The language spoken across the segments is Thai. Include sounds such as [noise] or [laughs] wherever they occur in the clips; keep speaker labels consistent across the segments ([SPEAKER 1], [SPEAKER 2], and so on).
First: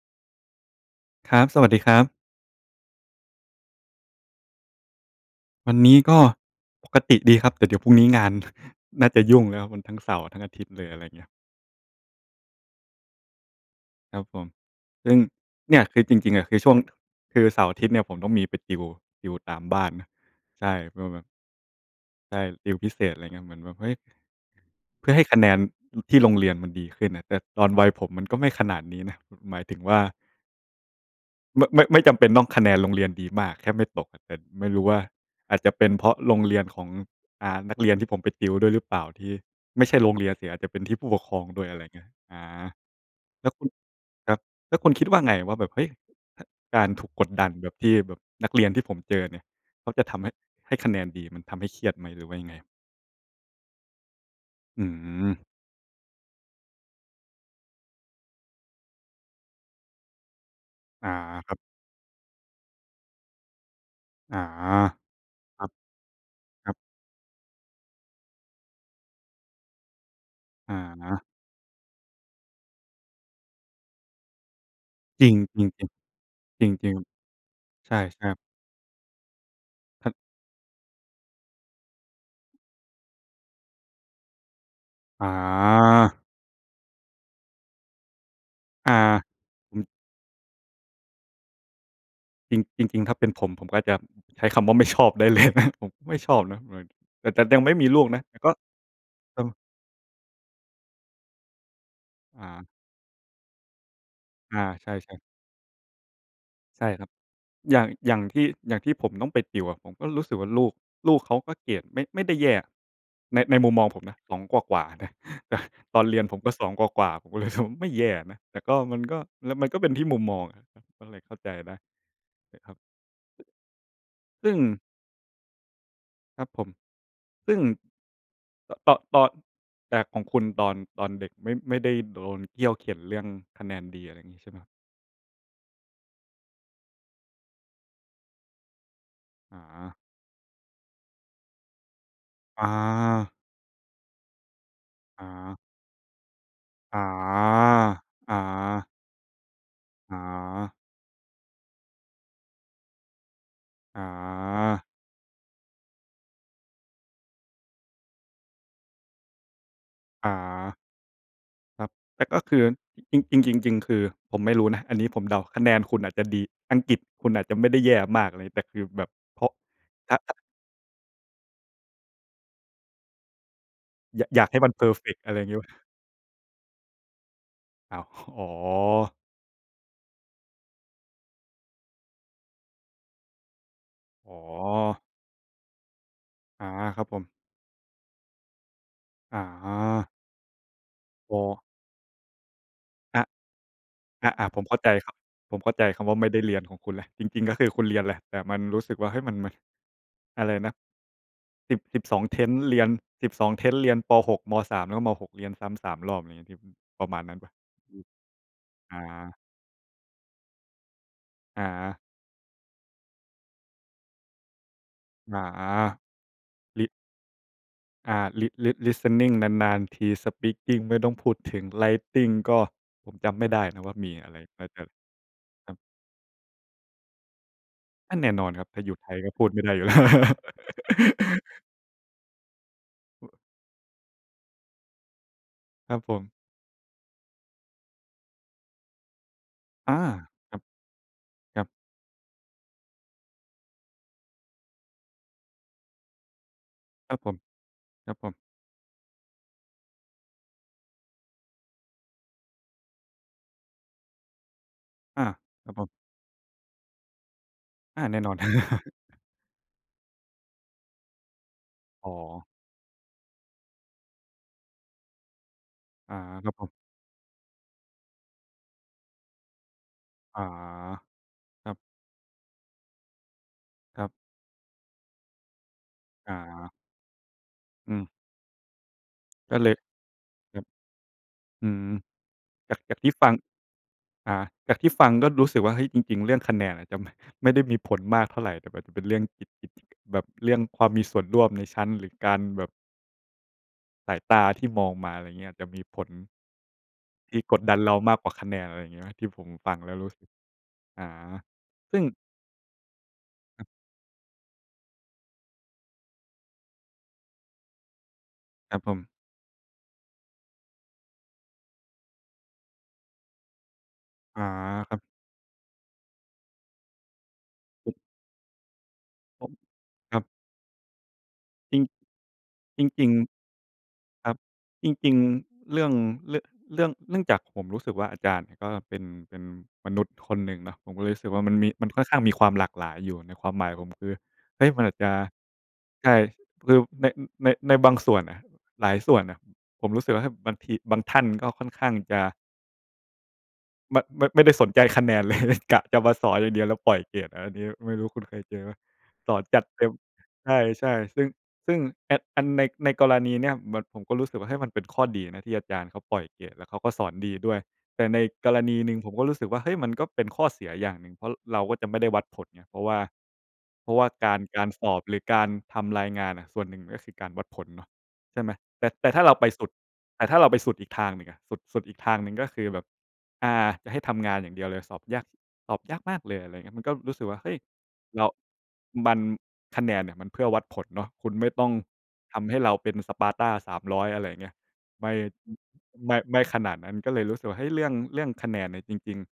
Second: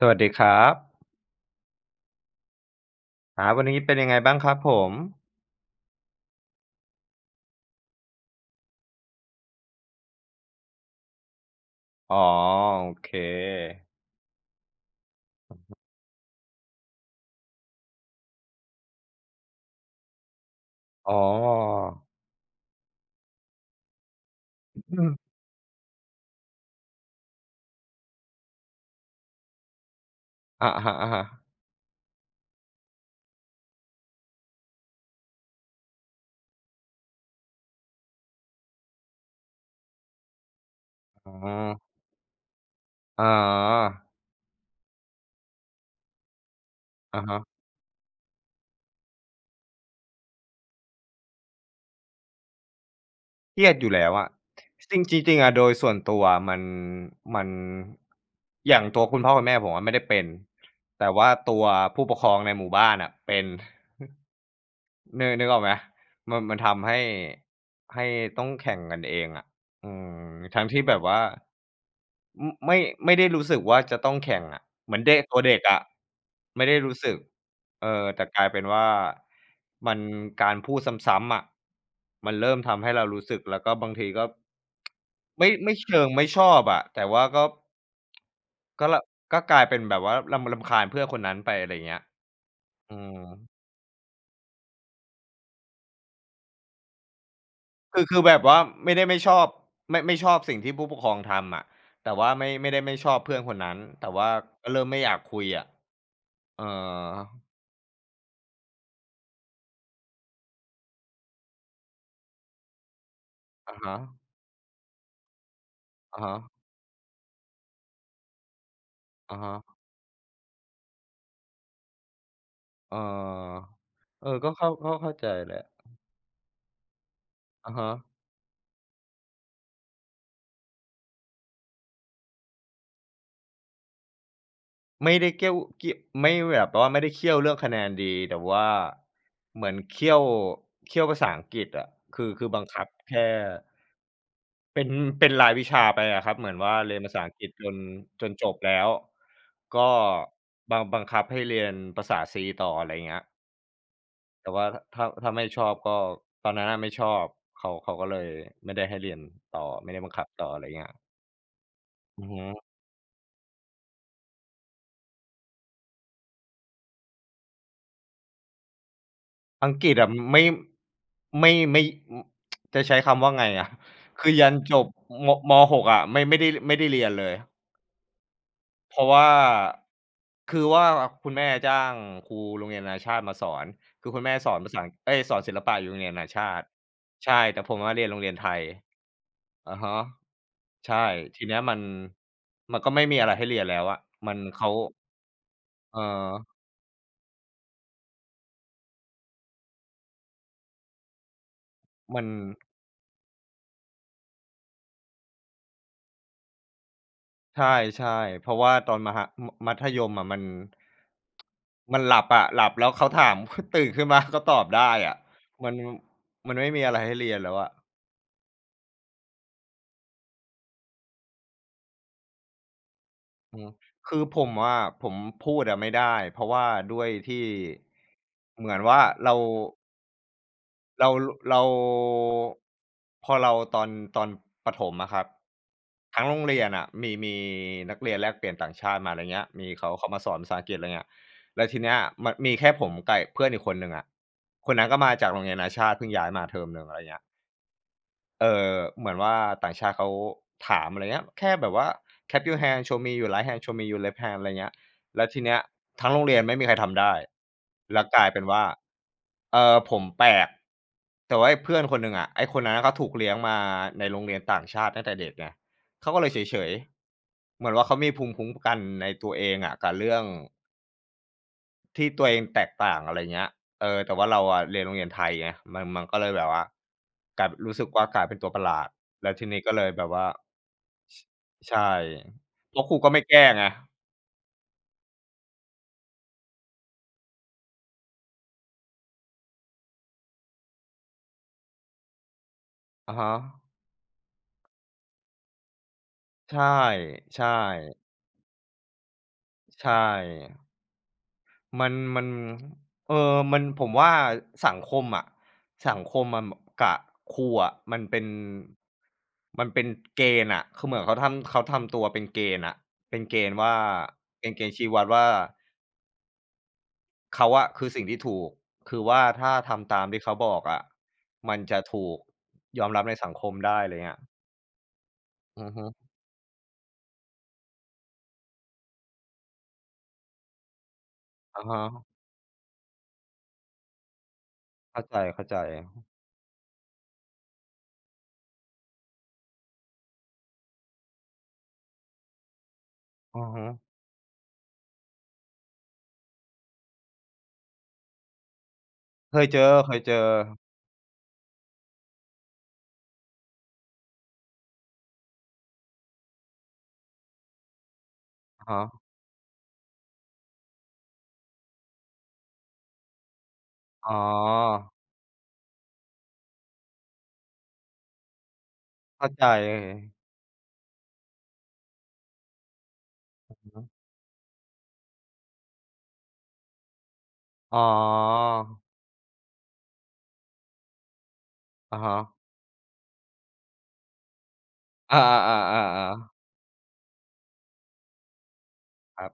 [SPEAKER 1] สวัสดีครับ
[SPEAKER 2] ครับ สวัสดีครับ
[SPEAKER 1] อา วันนี้ เป็นยังไงบ้างครับผม?
[SPEAKER 2] วันนี้ก็ปกติดีครับ แต่เดี๋ยวพรุ่งนี้งานน่าจะยุ่งครับ มันทั้งเสาร์ ทั้งอาทิตย์เลย อะไรเงี้ย
[SPEAKER 1] อ๋อ โอเค
[SPEAKER 2] ครับผม ซึ่ง เนี่ยคือจริง ๆ อะคือช่วง คือเสาร์ อาทิตย์เนี่ย ผมต้องมีไปติวอยู่ตามบ้านเนาะ ใช่ ว่า
[SPEAKER 1] อ๋อ
[SPEAKER 2] แบบ ใช่ ติวพิเศษ อะไรเงี้ย เหมือนแบบ เฮ้ย! เพื่อ
[SPEAKER 1] [clears throat]
[SPEAKER 2] ให้คะแนนที่โรงเรียนมันดีขึ้นน่ะ แต่ตอนวัยผมมันก็ไม่ขนาดนี้นะ หมายถึงว่า
[SPEAKER 1] อะฮะ ๆ
[SPEAKER 2] ไม่ ไม่ ไม่จำเป็นต้องคะแนนโรงเรียนดีมาก แค่ไม่ตก แต่ไม่รู้ว่า อาจจะเป็นเพราะโรงเรียนของ อ่า นักเรียนที่ผมไปติวด้วยหรือเปล่าที่ ไม่ใช่โรงเรียนสิ อาจจะเป็นที่ผู้ปก
[SPEAKER 1] อ
[SPEAKER 2] ครองด้วย อะ
[SPEAKER 1] ื
[SPEAKER 2] ไร
[SPEAKER 1] อ
[SPEAKER 2] เงี้ย อา
[SPEAKER 1] อ
[SPEAKER 2] แล้วคุณ
[SPEAKER 1] า
[SPEAKER 2] ครับ แล้วคุณคิดว่าไงว่าแบบ เฮ้ย! อ่า การถูก
[SPEAKER 1] อะ
[SPEAKER 2] กด
[SPEAKER 1] ฮะ
[SPEAKER 2] ดันแบบที่ แบบนักเรียนที่ผมเจอเนี่ย เขาจะทำให้ ให้คะแนนดีมันทำให้เครียดไหม หรือว่ายังไง?
[SPEAKER 1] เครียดอยู่แล้วอะ
[SPEAKER 2] อื
[SPEAKER 1] ซึ่งจริง
[SPEAKER 2] ม
[SPEAKER 1] ๆ อะ โดยส่วนตัวอะมัน มัน อย่างตัวคุณพ่อคุณแม่ผมอะไม่ได้เป็น แ
[SPEAKER 2] อ
[SPEAKER 1] ต่
[SPEAKER 2] า
[SPEAKER 1] ว่า
[SPEAKER 2] คร
[SPEAKER 1] ต
[SPEAKER 2] ั
[SPEAKER 1] ั
[SPEAKER 2] บ
[SPEAKER 1] วผู้ปกครองในหมู่บ้านน่ะเป็น
[SPEAKER 2] อา
[SPEAKER 1] อือ นึก นึกอ
[SPEAKER 2] ค
[SPEAKER 1] อ
[SPEAKER 2] ร
[SPEAKER 1] ก
[SPEAKER 2] ั
[SPEAKER 1] ไห
[SPEAKER 2] บ
[SPEAKER 1] ม? มัน มัน
[SPEAKER 2] ค
[SPEAKER 1] ท
[SPEAKER 2] รับ
[SPEAKER 1] ำให้ ให้ต้องแข่งกันเองอะ อือ ทั้ง
[SPEAKER 2] อ
[SPEAKER 1] ที่แบบว่า
[SPEAKER 2] า
[SPEAKER 1] ม ไม่ ไม่ได้รู้สึกว่าจะต้องแข่งอะ เหมือนเด็ก
[SPEAKER 2] จริ
[SPEAKER 1] ตัวเด็ก
[SPEAKER 2] ง
[SPEAKER 1] อะ
[SPEAKER 2] ๆ
[SPEAKER 1] ไ
[SPEAKER 2] ๆ
[SPEAKER 1] ม
[SPEAKER 2] จ
[SPEAKER 1] ่ได้
[SPEAKER 2] ร
[SPEAKER 1] ร
[SPEAKER 2] ิ
[SPEAKER 1] ู
[SPEAKER 2] ง
[SPEAKER 1] ้สึก เ
[SPEAKER 2] ๆ
[SPEAKER 1] อ
[SPEAKER 2] ใช
[SPEAKER 1] อ แต่
[SPEAKER 2] ่ ๆ
[SPEAKER 1] กลายเป็นว่า มัน
[SPEAKER 2] ครับ
[SPEAKER 1] การพูดซ้ำ ๆ อะ มันเริ่มทำให้เรารู้สึก แล้วก็บางทีก็ [tsk] ไม่ ไม่เชิง
[SPEAKER 2] อา
[SPEAKER 1] ไม่ชอบอะ แต่ว่าก็ ก็
[SPEAKER 2] อา
[SPEAKER 1] ล ก็กลายเ
[SPEAKER 2] อ
[SPEAKER 1] ป
[SPEAKER 2] ื
[SPEAKER 1] ็น
[SPEAKER 2] ม
[SPEAKER 1] แบบว่ารำ รำคาญเพื่อนคนนั้นไป อะไรอย่างเงี้ย
[SPEAKER 2] จริง จ
[SPEAKER 1] อื
[SPEAKER 2] ริง ๆ ถ้
[SPEAKER 1] อ
[SPEAKER 2] าเป็นผม ผมก็จะใช้คำว่า ไม่ ชอบ ได้ เลย ผมไม่ชอบนะ หมายถึง แต่ แต่ยังไม่มี
[SPEAKER 1] ค
[SPEAKER 2] ล
[SPEAKER 1] ื
[SPEAKER 2] ู
[SPEAKER 1] อ
[SPEAKER 2] ก
[SPEAKER 1] ค
[SPEAKER 2] น
[SPEAKER 1] ื
[SPEAKER 2] ะ
[SPEAKER 1] อแ
[SPEAKER 2] แ
[SPEAKER 1] บ
[SPEAKER 2] ต่
[SPEAKER 1] บ
[SPEAKER 2] ก
[SPEAKER 1] ว
[SPEAKER 2] ็
[SPEAKER 1] ่าไม่ได้ไม่ชอ
[SPEAKER 2] ต้อ
[SPEAKER 1] บ
[SPEAKER 2] ง
[SPEAKER 1] ไม่ ไม่ชอบสิ่งที่ผู้ปกครองทำอะ แต่ว่า
[SPEAKER 2] อ
[SPEAKER 1] ไม่ ไม
[SPEAKER 2] า
[SPEAKER 1] ่ได้ไม่ชอบเพื่อนคนนั้น แต่ว่า
[SPEAKER 2] อา
[SPEAKER 1] ก็เริ่
[SPEAKER 2] ใ
[SPEAKER 1] ม
[SPEAKER 2] ช่
[SPEAKER 1] ไม่อยาก
[SPEAKER 2] ๆ
[SPEAKER 1] คุยอะ เออ
[SPEAKER 2] ใช่ครับ อย่าง อย่างที่ อย่างที่ผมต้องไปติวอะ ผมก็รู้สึกว่าลูก ลูกเขาก็เกรดไม่ ไม่ได้แย่ ใน ในม
[SPEAKER 1] อ
[SPEAKER 2] ุม
[SPEAKER 1] ะ
[SPEAKER 2] ม
[SPEAKER 1] ฮ
[SPEAKER 2] อง
[SPEAKER 1] ะ
[SPEAKER 2] ผมนะ 2 กว่า ๆ นะ ตอนเ
[SPEAKER 1] อ
[SPEAKER 2] รี
[SPEAKER 1] ะ
[SPEAKER 2] ยน
[SPEAKER 1] ฮ
[SPEAKER 2] ผมก
[SPEAKER 1] ะ
[SPEAKER 2] ็ 2 กว่า ๆ ผม ก็รู้สึก ไม่แย่นะ แต่ก็ มันก็
[SPEAKER 1] อะฮ
[SPEAKER 2] แล้ว
[SPEAKER 1] ะ
[SPEAKER 2] มันก็เป็นที่มุมมองอะ ก็เลยเข้าใจได้ ใช่ครับ
[SPEAKER 1] เออ เออ
[SPEAKER 2] ซ
[SPEAKER 1] ก็
[SPEAKER 2] ึ่ง
[SPEAKER 1] เข้า เข้า เข้าใจแหละ
[SPEAKER 2] ครับผม ซึ่ง
[SPEAKER 1] อะฮะ
[SPEAKER 2] อะ ตอน ตอน แต่ของคุณตอน ตอนเด็กไม่ ไม่ได้โดนเคี่ยวเข็ญเรื่องคะแนนดี อะไรเงี้ย ใช่ไหม?
[SPEAKER 1] ไม่ได้เกี้ยว เกี้ยว ไม่ แบบว่าไม่ได้เคี่ยวเรื่องคะแนนดี แต่ว่า
[SPEAKER 2] อ
[SPEAKER 1] เหมือนเ
[SPEAKER 2] า
[SPEAKER 1] คี่ยว เคี่ยวภาษาอังกฤษอะ คือ คือบั
[SPEAKER 2] อ
[SPEAKER 1] งคับแค่
[SPEAKER 2] า
[SPEAKER 1] เป็น
[SPEAKER 2] อ
[SPEAKER 1] เป็นราย
[SPEAKER 2] า
[SPEAKER 1] วิชาไปอะครับ เหมืนอว่าเร
[SPEAKER 2] อ
[SPEAKER 1] ีย
[SPEAKER 2] า
[SPEAKER 1] นภาษาอังกฤษจน จน
[SPEAKER 2] อ
[SPEAKER 1] จบแล้
[SPEAKER 2] า
[SPEAKER 1] ว ก็
[SPEAKER 2] อา
[SPEAKER 1] บัง บังคับให้เรียนภาษาซีต่อ อะไรเงี้ย
[SPEAKER 2] อ
[SPEAKER 1] แต่ว่า ถ
[SPEAKER 2] า
[SPEAKER 1] ถ้า ถ้าไม่ชอบก็ ตอนนั้นน่ะไม่ชอบ เขา เขาก็เลยไม่ได้ให้เรียนต่อ ไม่ได้บังคับ
[SPEAKER 2] อ
[SPEAKER 1] ต่อ อะไร
[SPEAKER 2] า
[SPEAKER 1] เงี้ย
[SPEAKER 2] ครับ แต
[SPEAKER 1] อื
[SPEAKER 2] ่
[SPEAKER 1] อ
[SPEAKER 2] ก
[SPEAKER 1] ฮ
[SPEAKER 2] ็คื
[SPEAKER 1] ึ
[SPEAKER 2] อ จริง ๆ ๆ ๆ คือผมไม่รู้นะ อันนี้ผมเดา คะแนนคุณอาจจะดี อังกฤษคุณอาจจะไม่ได้แย่มากอะไร แต่คือแบบ เพราะ
[SPEAKER 1] อังกฤษอะ
[SPEAKER 2] [unintelligible]
[SPEAKER 1] ไม่ ไม่ ไม่ ม [tsk] จะใช้คำว่าไงอะ? ค
[SPEAKER 2] ย
[SPEAKER 1] ือ
[SPEAKER 2] อย
[SPEAKER 1] ย
[SPEAKER 2] าก
[SPEAKER 1] ั
[SPEAKER 2] ใ
[SPEAKER 1] น
[SPEAKER 2] ห้มัน
[SPEAKER 1] จ
[SPEAKER 2] เพ
[SPEAKER 1] บ
[SPEAKER 2] อร์เฟก อ
[SPEAKER 1] ม
[SPEAKER 2] ะไรอย่างเ
[SPEAKER 1] ม
[SPEAKER 2] งี้ย
[SPEAKER 1] อ
[SPEAKER 2] เปล
[SPEAKER 1] ห
[SPEAKER 2] ่า?
[SPEAKER 1] ก อะ ไม่ ไม่ได้ ไม่ได้เรียนเลย
[SPEAKER 2] อ้าว อ๋อ
[SPEAKER 1] เพราะว่า คือว่าคุณแม่จ้างครูโรงเรียนนานาชาติมาสอน คือคุณ
[SPEAKER 2] อ
[SPEAKER 1] แม
[SPEAKER 2] ๋
[SPEAKER 1] ่
[SPEAKER 2] อ
[SPEAKER 1] สอนภาษาอัง เอ๊ย! สอนศิลปะอยู่โรงเรียนนานาชาต
[SPEAKER 2] อา
[SPEAKER 1] ิ
[SPEAKER 2] ครับผ
[SPEAKER 1] ใ
[SPEAKER 2] ม
[SPEAKER 1] ช่ แต่ผมอะเรียนโรงเรียนไทย
[SPEAKER 2] อ
[SPEAKER 1] อะฮะ
[SPEAKER 2] า
[SPEAKER 1] ใช่
[SPEAKER 2] อ๋
[SPEAKER 1] ทีเนี้ย
[SPEAKER 2] อ
[SPEAKER 1] มัน มันก็ไม่มี
[SPEAKER 2] อ
[SPEAKER 1] อ
[SPEAKER 2] ะ
[SPEAKER 1] ะไรให้เรียนแล้วอะ มัน
[SPEAKER 2] อา ๆ ผ
[SPEAKER 1] เข
[SPEAKER 2] ม
[SPEAKER 1] า
[SPEAKER 2] เข้าใจครับ ผมเข้าใจ
[SPEAKER 1] เ
[SPEAKER 2] คำว่า ไม่ได
[SPEAKER 1] ออ
[SPEAKER 2] ้เรียนของคุณแล้ว จริง ๆ ก็คือคุณเรียนแหละ แต่ว่ามันรู้สึกว่า เฮ้ย! มัน มัน อะไรนะ? 10 สิบส
[SPEAKER 1] ม
[SPEAKER 2] อ
[SPEAKER 1] ั
[SPEAKER 2] ง
[SPEAKER 1] น
[SPEAKER 2] Tenses เรียน 12 Tenses เรียน ป.6 ม.3 แล้วก็ ม.6 เรียนซ้ำ 3 รอบอย่างงี้ใช่ไหม? ประมาณนั้น
[SPEAKER 1] ใช
[SPEAKER 2] อืม
[SPEAKER 1] ่ ๆ เพราะว่าต
[SPEAKER 2] อ
[SPEAKER 1] อนมหา
[SPEAKER 2] า
[SPEAKER 1] ม มัธยมอะมัน
[SPEAKER 2] อ
[SPEAKER 1] ม
[SPEAKER 2] า
[SPEAKER 1] ันหลับอะ หลับแล้วเขาถาม ค ตื่นขึ้นมาก็ตอบได้อะ
[SPEAKER 2] อา
[SPEAKER 1] มัน มันไม่ม
[SPEAKER 2] ล
[SPEAKER 1] ี
[SPEAKER 2] ิ
[SPEAKER 1] อะไรให้เรียนแล้วอะ
[SPEAKER 2] อา li lis listening นาน ๆ ที speaking ไม่ต้องพูดถึง writing ก็ผมจำไม่ไ
[SPEAKER 1] อื
[SPEAKER 2] ด้
[SPEAKER 1] ม
[SPEAKER 2] นะว่าม
[SPEAKER 1] ค
[SPEAKER 2] ี
[SPEAKER 1] ือ
[SPEAKER 2] อะไ
[SPEAKER 1] ผ
[SPEAKER 2] ร
[SPEAKER 1] ม
[SPEAKER 2] น่า
[SPEAKER 1] อะ
[SPEAKER 2] จะ
[SPEAKER 1] ผมพูด
[SPEAKER 2] ครั
[SPEAKER 1] อะ
[SPEAKER 2] บ
[SPEAKER 1] ไม่ได้ เพราะว่าด้วยที่
[SPEAKER 2] อา แน่นอนคร
[SPEAKER 1] เ
[SPEAKER 2] ั
[SPEAKER 1] ห
[SPEAKER 2] บ
[SPEAKER 1] มื
[SPEAKER 2] ถ
[SPEAKER 1] อ
[SPEAKER 2] ้
[SPEAKER 1] น
[SPEAKER 2] าอยู
[SPEAKER 1] ว
[SPEAKER 2] ่
[SPEAKER 1] ่า
[SPEAKER 2] ไทย
[SPEAKER 1] เ
[SPEAKER 2] ก
[SPEAKER 1] ร
[SPEAKER 2] ็
[SPEAKER 1] า
[SPEAKER 2] พูดไม่ได้อยู่ แล้ว
[SPEAKER 1] เรา ล เรา
[SPEAKER 2] [laughs]
[SPEAKER 1] พอเราตอน ตอนประถมอะครับ
[SPEAKER 2] ครับผ
[SPEAKER 1] ทั้ง
[SPEAKER 2] ม
[SPEAKER 1] โรงเรียนน่ะมี มีนักเรียนแลกเปลี่ยนต่างชาติมา อะไรเงี้ย มีเข
[SPEAKER 2] อ
[SPEAKER 1] า
[SPEAKER 2] า
[SPEAKER 1] เขามาสอนภ
[SPEAKER 2] ค
[SPEAKER 1] าษ
[SPEAKER 2] รั
[SPEAKER 1] า
[SPEAKER 2] บ
[SPEAKER 1] อังกฤษ อะไรเงี้ย
[SPEAKER 2] ค
[SPEAKER 1] แ
[SPEAKER 2] ร
[SPEAKER 1] ล
[SPEAKER 2] ั
[SPEAKER 1] ้ว
[SPEAKER 2] บ
[SPEAKER 1] ทีเนี้ยมันมีแค่ผมไก่ เพื่อนอีกคนหนึ่งอะ คนนั้นก็มาจากโรงเรียนนานาชาติ เพิ่งย้ายมาเทอมหนึ่ง อะไร
[SPEAKER 2] คร
[SPEAKER 1] เง
[SPEAKER 2] ั
[SPEAKER 1] ี
[SPEAKER 2] บ
[SPEAKER 1] ้ย
[SPEAKER 2] ผม ครับผม
[SPEAKER 1] เอ่อ เหมือนว่าต่างชาติเขาถาม อะไรอย่างเงี้ย แค่แบบว่า clap your hand show me your right hand show me your left hand อะไรเงี้ย
[SPEAKER 2] อ
[SPEAKER 1] แล
[SPEAKER 2] า
[SPEAKER 1] ้วทีเนี้ย
[SPEAKER 2] ครับผม
[SPEAKER 1] ทั้งโรงเรียนไม่มีใครทำได้ แล
[SPEAKER 2] อา
[SPEAKER 1] ะ
[SPEAKER 2] แน
[SPEAKER 1] ก
[SPEAKER 2] ่
[SPEAKER 1] ลา
[SPEAKER 2] น
[SPEAKER 1] ย
[SPEAKER 2] อน
[SPEAKER 1] เป็นว่า
[SPEAKER 2] [chuckles]
[SPEAKER 1] เออ ผมแปลก แต่ว่าไอ้เพื่อนคน
[SPEAKER 2] อ
[SPEAKER 1] หน
[SPEAKER 2] ๋
[SPEAKER 1] ึ่งอะ ไอ
[SPEAKER 2] อ
[SPEAKER 1] ้คนนั้นอะเขาถูกเลี้ยงมาในโรงเรียนต่างชาติตั้งแต่เเด็กไง เข
[SPEAKER 2] อ
[SPEAKER 1] า
[SPEAKER 2] า
[SPEAKER 1] ก็เลยเ
[SPEAKER 2] ครับ
[SPEAKER 1] ฉ
[SPEAKER 2] ผม
[SPEAKER 1] ย ๆ เหมือนว่าเขามีภูมิคุ้มกันในตัวเองอะกับเรื่อง
[SPEAKER 2] อา ครับ
[SPEAKER 1] ที่ตัวเองแตกต่าง อะไรอย่างเงี้ย เอ่
[SPEAKER 2] ค
[SPEAKER 1] อ
[SPEAKER 2] รั
[SPEAKER 1] แ
[SPEAKER 2] บ
[SPEAKER 1] ต่ว่าเราอะเรียนโรงเรียนไทยไง มัน มันก็เล
[SPEAKER 2] อ
[SPEAKER 1] ยแบบว่า
[SPEAKER 2] า
[SPEAKER 1] กลายเป็น รู้สึก
[SPEAKER 2] อื
[SPEAKER 1] ว่า
[SPEAKER 2] ม
[SPEAKER 1] กลายเป็นตัวประหลาด แล้วที
[SPEAKER 2] ก
[SPEAKER 1] น
[SPEAKER 2] ็
[SPEAKER 1] ี้
[SPEAKER 2] เล
[SPEAKER 1] ก็
[SPEAKER 2] ย
[SPEAKER 1] เลยแบบว่า
[SPEAKER 2] ครับ อื
[SPEAKER 1] ช ใช่
[SPEAKER 2] ม จ
[SPEAKER 1] แล
[SPEAKER 2] าก
[SPEAKER 1] ้วค
[SPEAKER 2] จ
[SPEAKER 1] รู
[SPEAKER 2] ากท
[SPEAKER 1] ก็
[SPEAKER 2] ี่
[SPEAKER 1] ไม่
[SPEAKER 2] ฟั
[SPEAKER 1] แก
[SPEAKER 2] ง
[SPEAKER 1] ้ไง
[SPEAKER 2] อ่า จากที่ฟังก็รู้สึกว่า เฮ้ย! จริง ๆ เรื่องคะแนนอะ จะไม่ ไม่ได้มีผลมากเท่าไร แต่อาจจะเป็นเรื่อง ที่ ที่ แบบเรื่องความมีส่วนร่วมในชั้น หรือการแบบ
[SPEAKER 1] อะฮะ
[SPEAKER 2] สายตาที่มองมา อะไรเงี้ย จะมีผล
[SPEAKER 1] ใ
[SPEAKER 2] ที่
[SPEAKER 1] ช่
[SPEAKER 2] กดดันเร
[SPEAKER 1] ๆ
[SPEAKER 2] ามากกว่าคะแนน อะไรเงี้ยไหม? ที่ผมฟัง
[SPEAKER 1] ใช
[SPEAKER 2] แล้วรู้สึก
[SPEAKER 1] ่
[SPEAKER 2] อา
[SPEAKER 1] มัน
[SPEAKER 2] ซึ่ง
[SPEAKER 1] มัน เออ มั
[SPEAKER 2] ค
[SPEAKER 1] น
[SPEAKER 2] รับ
[SPEAKER 1] ผมว่า สังคมอะ สังคมอะบับ กะ ครูอะมันเป็น
[SPEAKER 2] ครับผม
[SPEAKER 1] มันเป็นเกณฑ์น่ะ คือเหมือนเขาทำ เขาทำตัวเป็นเกณฑ์น่ะ เป็นเกณฑ์ว่า
[SPEAKER 2] อา
[SPEAKER 1] เป็นเกณฑ์ชี้
[SPEAKER 2] ครั
[SPEAKER 1] ว
[SPEAKER 2] บ
[SPEAKER 1] ัดว่า เขาอะคือ
[SPEAKER 2] [unintelligible]
[SPEAKER 1] สิ่งที่ถูก คือว่าถ
[SPEAKER 2] ผ
[SPEAKER 1] ้
[SPEAKER 2] ม
[SPEAKER 1] าทำตาม
[SPEAKER 2] ค
[SPEAKER 1] ท
[SPEAKER 2] ร
[SPEAKER 1] ี
[SPEAKER 2] ั
[SPEAKER 1] ่
[SPEAKER 2] บ
[SPEAKER 1] เขาบอกอะ มันจ
[SPEAKER 2] จร
[SPEAKER 1] ะ
[SPEAKER 2] ิง
[SPEAKER 1] ถูกยอมรั
[SPEAKER 2] จร
[SPEAKER 1] บ
[SPEAKER 2] ิ
[SPEAKER 1] ใ
[SPEAKER 2] ง
[SPEAKER 1] นสังคมได้ อะไรเงี้ย
[SPEAKER 2] ๆ ครับ จริง
[SPEAKER 1] อือ
[SPEAKER 2] ๆ เร
[SPEAKER 1] ฮ
[SPEAKER 2] ื
[SPEAKER 1] ึ
[SPEAKER 2] ่อง เรื่อง เรื่อง เนื่องจากผมรู้สึกว่าอาจารย์ก็เป็น เป็นมนุษย์คนหนึ่งเนาะ ผมก็เลยรู้สึกว่ามัน
[SPEAKER 1] อะ
[SPEAKER 2] มี
[SPEAKER 1] ฮ
[SPEAKER 2] มันค่
[SPEAKER 1] ะ
[SPEAKER 2] อนข้างมีความหลากหลายอยู่ ในความหมายผมคือ เฮ้ย! มันอา
[SPEAKER 1] เข
[SPEAKER 2] จ
[SPEAKER 1] ้า
[SPEAKER 2] จะ
[SPEAKER 1] ใจ ๆ
[SPEAKER 2] ใช่ คือ ใน ใน ในบางสวนน่ะ หลายส่วนน่ะ ผมรู้สึกว่าบางที บางท่านก็ค่อนข้างจะ
[SPEAKER 1] อือฮึ
[SPEAKER 2] ไม่ ไม่ ไม่ได้สนใจคะแนน เลย กะจะมาสอนอย่างเดียวแล้วปล่อยเกรดอะ อันนี้ไม่รู้คุณเคยเจอเปล่า? ส
[SPEAKER 1] เค
[SPEAKER 2] อน
[SPEAKER 1] ยเ
[SPEAKER 2] จ
[SPEAKER 1] จอ
[SPEAKER 2] ัดเต็
[SPEAKER 1] เ
[SPEAKER 2] ม
[SPEAKER 1] คยเจอ
[SPEAKER 2] ใช่ ๆ ซึ่ง ซึ่งอัน อันใน ในกรณีเนี้ย เหมือนผมก็รู้สึกว่า เฮ้ย! มันเป็นข้อดีนะที่อาจารย์เขาปล่อยเกรด แล้วเขาก็สอนดีด้วย แต่ในกร
[SPEAKER 1] อะ
[SPEAKER 2] ณ
[SPEAKER 1] ฮ
[SPEAKER 2] ีหนึ่ง
[SPEAKER 1] ะ
[SPEAKER 2] ผมก็รู้สึกว่า เฮ้ย! มันก็เป็นข้อเสียอย่างหนึ่ง เพราะเราก็จะไม่ได้วัดผลไง เพราะว่า เพราะว่า
[SPEAKER 1] อ๋
[SPEAKER 2] การ การส
[SPEAKER 1] อ
[SPEAKER 2] อบหรือการทำรายงานน่ะ ส่วนหนึ่งก็คือการวัดผลเนาะ ใช่ไหม? แต่ แต่ถ้
[SPEAKER 1] เ
[SPEAKER 2] า
[SPEAKER 1] ข้
[SPEAKER 2] เ
[SPEAKER 1] า
[SPEAKER 2] รา
[SPEAKER 1] ใ
[SPEAKER 2] ไ
[SPEAKER 1] จ
[SPEAKER 2] ปสุด แต่ถ้าเราไปสุดอีกทางหนึ่งอะ สุด สุดอีกทางหนึ่ง ก็คือแบบ อ
[SPEAKER 1] อ
[SPEAKER 2] ่า
[SPEAKER 1] ือฮึ
[SPEAKER 2] จะให้ทำงานอย่างเดียวเลย สอบยาก สอบยากมากเลย อะไรเงี้ย มันก็รู้สึกว่า เฮ้ย!
[SPEAKER 1] อ๋อ
[SPEAKER 2] เรา มัน คะแนนเนี่ย มันเพื่อวัดผลเนาะ คุณไม่ต้อง
[SPEAKER 1] อะฮะ
[SPEAKER 2] ทำให้เราเป็น Sparta 300 อะไรเงี้ย ไม่
[SPEAKER 1] อา
[SPEAKER 2] ม ไม
[SPEAKER 1] ๆ
[SPEAKER 2] ่
[SPEAKER 1] ๆ ๆ ๆ
[SPEAKER 2] ไม่ขนาดนั้น ก็เลยรู้สึกว่า เฮ้ย! เรื่อง เรื่องคะแนนเนี่ยจริง
[SPEAKER 1] ครั
[SPEAKER 2] ๆ
[SPEAKER 1] บ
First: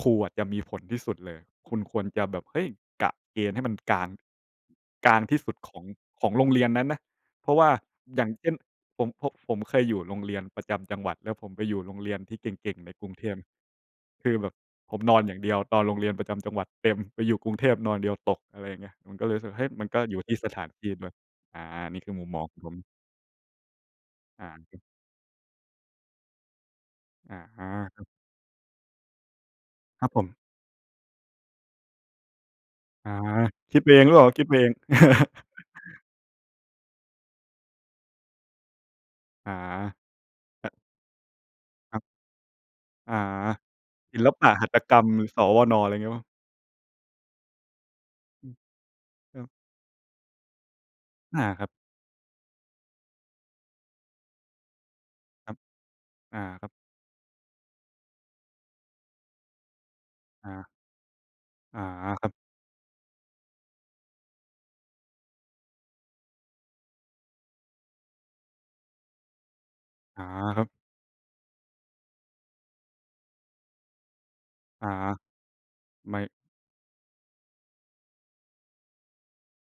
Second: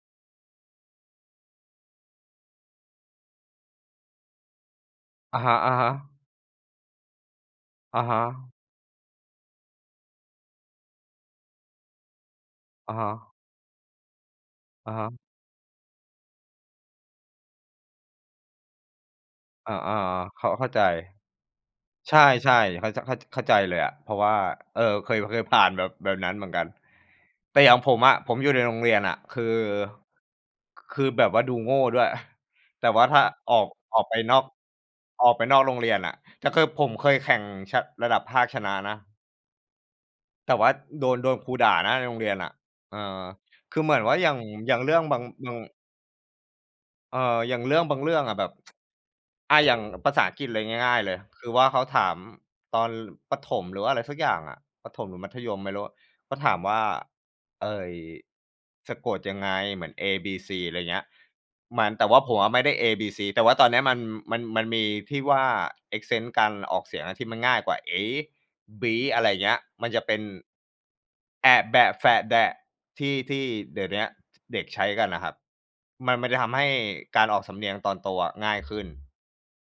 [SPEAKER 2] ครูอะจะมีผลที่สุดเลย คุณควรจะแบบ เฮ้ย! กะเกณฑ์ให้มันกลาง กลางท
[SPEAKER 1] อ
[SPEAKER 2] ี
[SPEAKER 1] ะ
[SPEAKER 2] ่ส
[SPEAKER 1] ฮ
[SPEAKER 2] ุ
[SPEAKER 1] ะ
[SPEAKER 2] ดของ
[SPEAKER 1] ๆ
[SPEAKER 2] ของโรงเรียนนั้นนะ เพราะว่า
[SPEAKER 1] อะฮ
[SPEAKER 2] อ
[SPEAKER 1] ะ
[SPEAKER 2] ย่างเช่น ผม ผม ผมเคยอยู่โรงเรียนประจำจังหวัด แล้วผมไปอยู่โรงเรียนที่เก่ง ๆ
[SPEAKER 1] อ
[SPEAKER 2] ใน
[SPEAKER 1] ะฮ
[SPEAKER 2] กรุงเท
[SPEAKER 1] ะ
[SPEAKER 2] พ คือแบบ
[SPEAKER 1] อ
[SPEAKER 2] ผ
[SPEAKER 1] ะ
[SPEAKER 2] ม
[SPEAKER 1] ฮ
[SPEAKER 2] น
[SPEAKER 1] ะ
[SPEAKER 2] อนอย่างเดียวตอนโรงเรียนประจำจังหวัด แต่ไปอยู่กรุงเทพนอนเดียวตก อะไรอย่างเงี้ย มันก็เลยรู้สึก เฮ้
[SPEAKER 1] อ
[SPEAKER 2] ย!
[SPEAKER 1] า
[SPEAKER 2] มันก็อยู่
[SPEAKER 1] ๆ
[SPEAKER 2] ที่
[SPEAKER 1] ๆ เข
[SPEAKER 2] ส
[SPEAKER 1] ้า
[SPEAKER 2] ถ
[SPEAKER 1] เข
[SPEAKER 2] า
[SPEAKER 1] ้
[SPEAKER 2] น
[SPEAKER 1] าใ
[SPEAKER 2] ท
[SPEAKER 1] จ
[SPEAKER 2] ี่ด้วย อา นี่คื
[SPEAKER 1] ใ
[SPEAKER 2] อ
[SPEAKER 1] ช
[SPEAKER 2] มุมมองข
[SPEAKER 1] ่
[SPEAKER 2] องผม
[SPEAKER 1] ๆ เข้า จ เข้า จ เข้าใจเลยอะ เพราะว่า
[SPEAKER 2] อา
[SPEAKER 1] เอ่อ เคย เคยผ่านแบบ แบบนั้นเหมือนกัน
[SPEAKER 2] อะ
[SPEAKER 1] แต
[SPEAKER 2] ฮ
[SPEAKER 1] ่
[SPEAKER 2] ะ
[SPEAKER 1] อย่างผ
[SPEAKER 2] ค
[SPEAKER 1] ม
[SPEAKER 2] รับ
[SPEAKER 1] อะ ผมอยู่ในโรงเรียนน่ะคือ
[SPEAKER 2] ครับผม
[SPEAKER 1] คือแบบว่าดูโง่ด้วย [chuckles] แต่ว่า
[SPEAKER 2] อา
[SPEAKER 1] ถ้าออก
[SPEAKER 2] คิดไป
[SPEAKER 1] อ
[SPEAKER 2] เอ
[SPEAKER 1] อ
[SPEAKER 2] ง
[SPEAKER 1] ก
[SPEAKER 2] หรื
[SPEAKER 1] ไป
[SPEAKER 2] อเปล่า
[SPEAKER 1] นอ
[SPEAKER 2] คิ
[SPEAKER 1] ก
[SPEAKER 2] ดไปเอง?
[SPEAKER 1] อ
[SPEAKER 2] [chuckles]
[SPEAKER 1] อกไปนอกโรงเรียนน่ะ แต่คือผมเคยแข่งชะ ระดับภาคชนะนะ
[SPEAKER 2] อา
[SPEAKER 1] แต่ว
[SPEAKER 2] อ
[SPEAKER 1] ่า
[SPEAKER 2] ะ
[SPEAKER 1] โดน โดนครูด่านะ
[SPEAKER 2] คร
[SPEAKER 1] ใ
[SPEAKER 2] ับ
[SPEAKER 1] นโรงเรียนน่ะ เออ
[SPEAKER 2] อา
[SPEAKER 1] คือเหมือนว่
[SPEAKER 2] ศ
[SPEAKER 1] า
[SPEAKER 2] ิ
[SPEAKER 1] อ
[SPEAKER 2] ล
[SPEAKER 1] ย่าง
[SPEAKER 2] ปหัต
[SPEAKER 1] อย่
[SPEAKER 2] ถ
[SPEAKER 1] างเร
[SPEAKER 2] ก
[SPEAKER 1] ื
[SPEAKER 2] ร
[SPEAKER 1] ่อง
[SPEAKER 2] รม
[SPEAKER 1] บาง
[SPEAKER 2] ส
[SPEAKER 1] บาง
[SPEAKER 2] วน. อะไรงี้เปล่า?
[SPEAKER 1] เอ่อ อย่างเรื่องบางเรื่องอะแ
[SPEAKER 2] อ
[SPEAKER 1] บ
[SPEAKER 2] ื
[SPEAKER 1] บ
[SPEAKER 2] ม เออ
[SPEAKER 1] [tsk] อา อย่างภาษาอังกฤษเลยง่าย ๆ เลย
[SPEAKER 2] อ
[SPEAKER 1] ค
[SPEAKER 2] า
[SPEAKER 1] ือว
[SPEAKER 2] ค
[SPEAKER 1] ่
[SPEAKER 2] ร
[SPEAKER 1] า
[SPEAKER 2] ับ
[SPEAKER 1] เขาถามตอนประถม หรือว่าอะไรสักอย่างอะ ประถมหรือมัธ
[SPEAKER 2] ค
[SPEAKER 1] ย
[SPEAKER 2] รับ
[SPEAKER 1] มไม่รู้ เขา
[SPEAKER 2] อา
[SPEAKER 1] ถาม
[SPEAKER 2] ครับ
[SPEAKER 1] ว่า เอ่อ สะกดยังไง? เหมือน เอ บี
[SPEAKER 2] อ
[SPEAKER 1] ซี
[SPEAKER 2] า
[SPEAKER 1] อะไรเงี้ย
[SPEAKER 2] อ
[SPEAKER 1] ม
[SPEAKER 2] า
[SPEAKER 1] ัน แต่ว่า
[SPEAKER 2] ครั
[SPEAKER 1] ผ
[SPEAKER 2] บ
[SPEAKER 1] มอะไม่ได้ เอ บี ซี แต่ว่าตอนเนี้ย มัน มัน มีที่ว่า accent การออกเสียงอะที่มันง่ายกว่า เอ บี อะไรอย่างเงี้ย มันจะเป็
[SPEAKER 2] อ
[SPEAKER 1] น
[SPEAKER 2] า ครับ
[SPEAKER 1] แอะ แบะ แฟะ แดะ ที่ ที่เดี๋ยวเนี้ย ช เด็กใช
[SPEAKER 2] อ
[SPEAKER 1] ้
[SPEAKER 2] า
[SPEAKER 1] กันน่ะครับ ม
[SPEAKER 2] ไ
[SPEAKER 1] ั
[SPEAKER 2] ม
[SPEAKER 1] น
[SPEAKER 2] ่
[SPEAKER 1] มันจะทำให้การออกสำเนียงตอนโตอะง่ายขึ้น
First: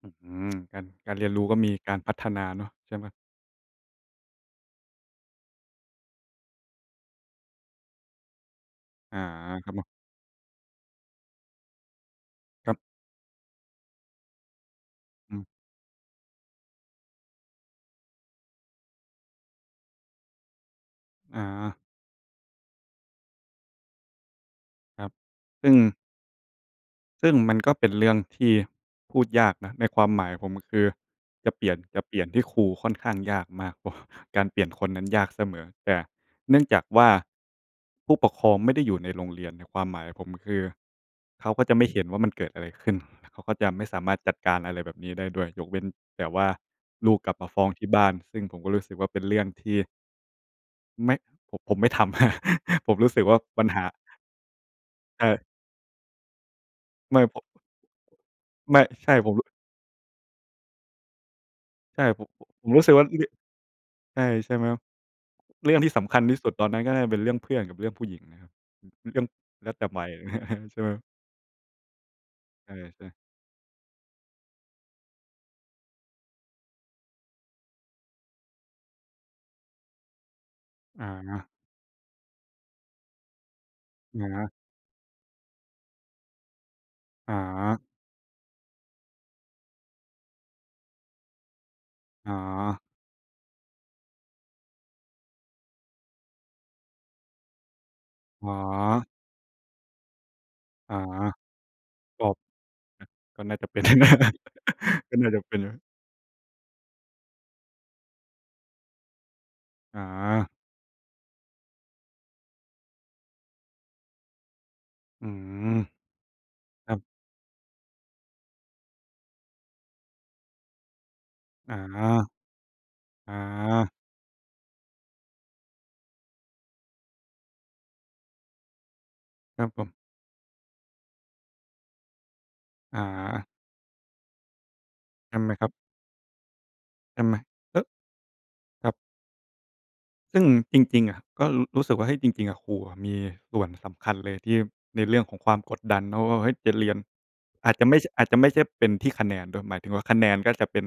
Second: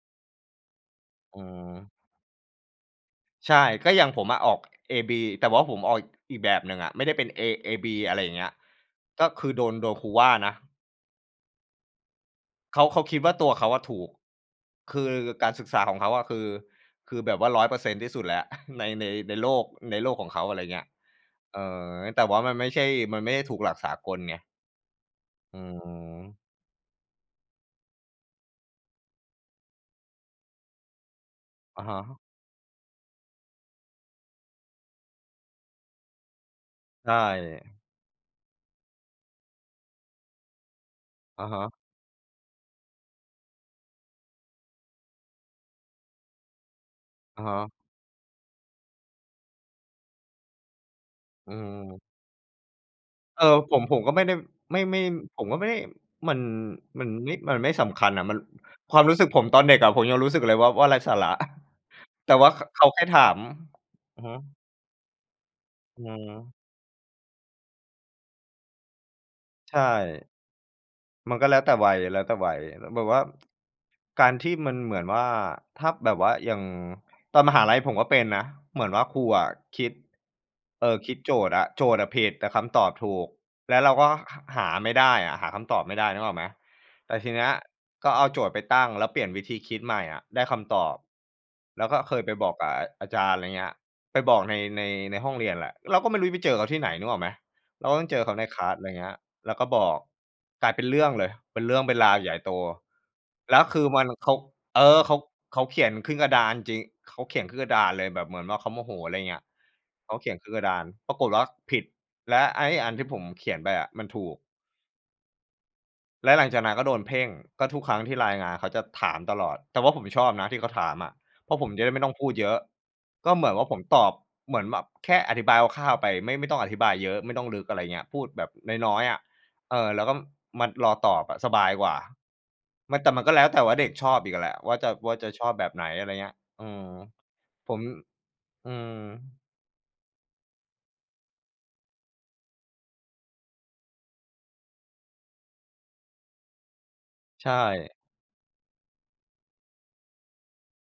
[SPEAKER 2] อื้อฮือ การ การเรียน
[SPEAKER 1] อื
[SPEAKER 2] รู้ก็มีก
[SPEAKER 1] อ
[SPEAKER 2] ารพัฒนาเนาะ ใช่ไหม?
[SPEAKER 1] ใช่ ก็อย่างผมอะออกเอ บี แต่ว่าผมออกอีกแบบหนึ่งอะ ไม่ได้เป็นเอ เอ บี อะไรอย่างเงี้ย
[SPEAKER 2] อา
[SPEAKER 1] ก็คือโด
[SPEAKER 2] ครั
[SPEAKER 1] น
[SPEAKER 2] บผ
[SPEAKER 1] โด
[SPEAKER 2] ม
[SPEAKER 1] นครูว่านะ
[SPEAKER 2] ครั
[SPEAKER 1] เข
[SPEAKER 2] บ
[SPEAKER 1] า เขาคิดว่าตัวเขาอะถูก คือ
[SPEAKER 2] อืม
[SPEAKER 1] การศึกษาของเขาอะ คือ คือแบบว่า 100% ที่สุดแล้ว ใน ใน ในโลก ในโลกของเขา อะไรอย่างเงี้ย
[SPEAKER 2] อ
[SPEAKER 1] เอ่
[SPEAKER 2] า
[SPEAKER 1] อ แต่ว่ามันไม่ใช่ มันไม่ได้ถูกหลักสากลไง
[SPEAKER 2] ครับ
[SPEAKER 1] อื
[SPEAKER 2] ซึ่ง
[SPEAKER 1] อ
[SPEAKER 2] ซึ่งมันก็เป็นเรื่องที่พูดยากนะ ในความหมายผม คือ จะเปลี่ยน
[SPEAKER 1] อะฮ
[SPEAKER 2] จะเป
[SPEAKER 1] ะ
[SPEAKER 2] ลี่ยนที่ครูค่อนข้างยากมากกว่า การเปลี่ยนคนนั้นยากเสมอ แต่เนื่องจากว่
[SPEAKER 1] ใ
[SPEAKER 2] า
[SPEAKER 1] ช่
[SPEAKER 2] ผู้ปกครองไม่ได้อยู่ในโรงเรียน ในความหมายผม คือ
[SPEAKER 1] อ
[SPEAKER 2] เ
[SPEAKER 1] ะ
[SPEAKER 2] ขา
[SPEAKER 1] ฮ
[SPEAKER 2] ก็
[SPEAKER 1] ะ
[SPEAKER 2] จะไม่เห็นว่ามันเกิดอะไรขึ้น? แล้วเขาก็จะไม่สามารถจัดการอะไรแบบนี้ได้ด้วย ยกเว้นแต่ว่าลูกกลับ
[SPEAKER 1] อะ
[SPEAKER 2] มา
[SPEAKER 1] ฮ
[SPEAKER 2] ฟ้อง
[SPEAKER 1] ะ
[SPEAKER 2] ที่บ้าน ซึ่งผมก็รู้สึกว่า เป็นเรื่องที่ ไม่
[SPEAKER 1] อื
[SPEAKER 2] ผม ผมไม่ท
[SPEAKER 1] อ
[SPEAKER 2] ำ [chuckles] ผมรู้สึกว่า
[SPEAKER 1] เออ
[SPEAKER 2] ปัญ
[SPEAKER 1] ผ
[SPEAKER 2] ห
[SPEAKER 1] ม
[SPEAKER 2] า
[SPEAKER 1] ผมก็ไม่ได้ ไม่ ไม่
[SPEAKER 2] ใช
[SPEAKER 1] ผ
[SPEAKER 2] ่
[SPEAKER 1] มก็ไม่ มัน มัน
[SPEAKER 2] ไม่
[SPEAKER 1] ไม่
[SPEAKER 2] ผม
[SPEAKER 1] มันไม่สำคัญน่ะ มัน
[SPEAKER 2] ไม่
[SPEAKER 1] ความ
[SPEAKER 2] ใช
[SPEAKER 1] ร
[SPEAKER 2] ่
[SPEAKER 1] ู้สึ
[SPEAKER 2] ผ
[SPEAKER 1] ก
[SPEAKER 2] ม
[SPEAKER 1] ผ
[SPEAKER 2] ร
[SPEAKER 1] มตอนเด็กอะ ผมยังรู้สึกเลยว่า ว่าไร้สาระ [chuckles]
[SPEAKER 2] ใช่ ผม
[SPEAKER 1] แต่
[SPEAKER 2] ผ
[SPEAKER 1] ว่
[SPEAKER 2] ม
[SPEAKER 1] า ข
[SPEAKER 2] ผม
[SPEAKER 1] เข
[SPEAKER 2] รู้
[SPEAKER 1] า
[SPEAKER 2] สึก
[SPEAKER 1] แค
[SPEAKER 2] ว่
[SPEAKER 1] ่
[SPEAKER 2] า
[SPEAKER 1] ถา
[SPEAKER 2] ล
[SPEAKER 1] ม
[SPEAKER 2] ใ
[SPEAKER 1] อ
[SPEAKER 2] ช
[SPEAKER 1] ื
[SPEAKER 2] ่
[SPEAKER 1] อฮึ
[SPEAKER 2] ใช่ไหมครับ? เรื่องที่
[SPEAKER 1] อ
[SPEAKER 2] ส
[SPEAKER 1] ือฮ
[SPEAKER 2] ำคัญที่สุด
[SPEAKER 1] ึ
[SPEAKER 2] ตอนนั้น ก็น่าจะป็นเรื่องเพื่อนกับเรื่องผู้หญิงนะครับ เรื่อง แล้ว
[SPEAKER 1] ใช
[SPEAKER 2] แต่
[SPEAKER 1] ่
[SPEAKER 2] วัย [chuckles] ใช่ไหม?
[SPEAKER 1] มันก็แล้วแต่วัย แล้วแต่วัย
[SPEAKER 2] น่า
[SPEAKER 1] ล
[SPEAKER 2] จะ
[SPEAKER 1] แ
[SPEAKER 2] ใ
[SPEAKER 1] บ
[SPEAKER 2] ช่
[SPEAKER 1] บว่า การที่มันเหมือนว่า ถ้า แบบว่าอย่างตอนมหาลัยผมก็เป็นนะ เหมือนว่าครูอะคิด เอ่อ
[SPEAKER 2] อ
[SPEAKER 1] คิดโจ
[SPEAKER 2] า
[SPEAKER 1] ทย์อะ โจทย์อะผิด แต่คำตอบถูก แล้วเราก็
[SPEAKER 2] หน
[SPEAKER 1] ห
[SPEAKER 2] า
[SPEAKER 1] หาไม่ได้อะ หาคำตอบไม่ได้ นึกออกไหม? แต่ที
[SPEAKER 2] อ
[SPEAKER 1] เนี้ย
[SPEAKER 2] า
[SPEAKER 1] ก็เอาโจทย์ไปตั้ง แล้วเปลี่ยนวิธีคิดใหม่อะได้คำตอบ แล้วก็เคยไ
[SPEAKER 2] อ
[SPEAKER 1] ปบอกกะ
[SPEAKER 2] า
[SPEAKER 1] อา อาจารย์ อะไรเงี้ย ไปบอกใน ใน ในห้องเรียนแหละ เราก็ไม่รู้จะไปเจอเขาที่ไหนนึกออกไหม? เราต้องเจอเขาใน
[SPEAKER 2] อ๋
[SPEAKER 1] คลาส อะไร
[SPEAKER 2] อ
[SPEAKER 1] เงี้ย แล้วก็บอก กลายเป็น
[SPEAKER 2] อ๋
[SPEAKER 1] เ
[SPEAKER 2] อ
[SPEAKER 1] รื่องเลย เป็นเรื่องเป็นราว
[SPEAKER 2] ก็
[SPEAKER 1] ใ
[SPEAKER 2] อ
[SPEAKER 1] หญ
[SPEAKER 2] า
[SPEAKER 1] ่โต
[SPEAKER 2] ก็น
[SPEAKER 1] แ
[SPEAKER 2] ่
[SPEAKER 1] ล
[SPEAKER 2] า
[SPEAKER 1] ้ว
[SPEAKER 2] จะเ
[SPEAKER 1] ค
[SPEAKER 2] ป็
[SPEAKER 1] ื
[SPEAKER 2] น
[SPEAKER 1] อมัน เขา
[SPEAKER 2] [laughs]
[SPEAKER 1] เออ เข
[SPEAKER 2] ก็
[SPEAKER 1] า
[SPEAKER 2] น่าจะเป
[SPEAKER 1] เ
[SPEAKER 2] ็
[SPEAKER 1] ข
[SPEAKER 2] น
[SPEAKER 1] า
[SPEAKER 2] น
[SPEAKER 1] เข
[SPEAKER 2] ะ
[SPEAKER 1] ียนขึ้นกระดานจริง เขาเขียนขึ้นกระดานเลย แบบเหมือนว่าเขาโมโห อะไรเงี้ย
[SPEAKER 2] อ
[SPEAKER 1] เขาเขียนข
[SPEAKER 2] า
[SPEAKER 1] ึ้นกระดาน ปรากฎว่าผิด และไอ้อันที่ผมเขียนไปอะมันถูก
[SPEAKER 2] อือ
[SPEAKER 1] และหลังจากนั้นก็
[SPEAKER 2] ค
[SPEAKER 1] โด
[SPEAKER 2] รั
[SPEAKER 1] น
[SPEAKER 2] บ
[SPEAKER 1] เพ่ง ก็ทุกครั้งที่รายงาน เขาจะถามตลอด แต่ว่าผมชอบนะที่เขาถามอะ เพราะผม
[SPEAKER 2] อา
[SPEAKER 1] จะได้ไม่ต้องพูดเยอะ ก
[SPEAKER 2] อ
[SPEAKER 1] ็เหมือนว่าผม
[SPEAKER 2] า
[SPEAKER 1] ตอบ เหมือนแบบแค่อธิบายคร่าว ๆ ไป ไม่ ไม่ต้องอธิบายเยอะ ไม่ต้องลึก อะไรอย่างเงี้ย พูดแบบน้อย ๆ อะ
[SPEAKER 2] ครับ
[SPEAKER 1] เอ
[SPEAKER 2] ผ
[SPEAKER 1] อ
[SPEAKER 2] ม
[SPEAKER 1] แล้วก็มารอตอบอะสบายกว่า มั
[SPEAKER 2] อ
[SPEAKER 1] น แต่มันก็แล้
[SPEAKER 2] า
[SPEAKER 1] วแต่ว่าเด็กชอบอีกอะแหละ ว่าจะ ว่าจะ
[SPEAKER 2] ท
[SPEAKER 1] ช
[SPEAKER 2] ำไ
[SPEAKER 1] อ
[SPEAKER 2] ม
[SPEAKER 1] บ
[SPEAKER 2] ค
[SPEAKER 1] แบ
[SPEAKER 2] รับ?
[SPEAKER 1] บไหน? อะไรอย่างเงี้ย อือ
[SPEAKER 2] ทำไม
[SPEAKER 1] ผ
[SPEAKER 2] เอ
[SPEAKER 1] ม
[SPEAKER 2] อ
[SPEAKER 1] อื
[SPEAKER 2] ครั
[SPEAKER 1] อ
[SPEAKER 2] บ ซึ่งจริง ๆ อะ ก็ ร รู้สึกว่า เฮ้ย จริง ๆ อะครูอะมีส่วนสำคัญเลย ที่ ในเรื่องของความกดดันเนาะว่า เฮ้ย! จะเรียน
[SPEAKER 1] ใช
[SPEAKER 2] อาจจะไ
[SPEAKER 1] ่
[SPEAKER 2] ม่ใช่ อาจจะไม่ใช่เป็นที่คะแนนด้วย หมายถึงว่า คะแนนก็จะเป็น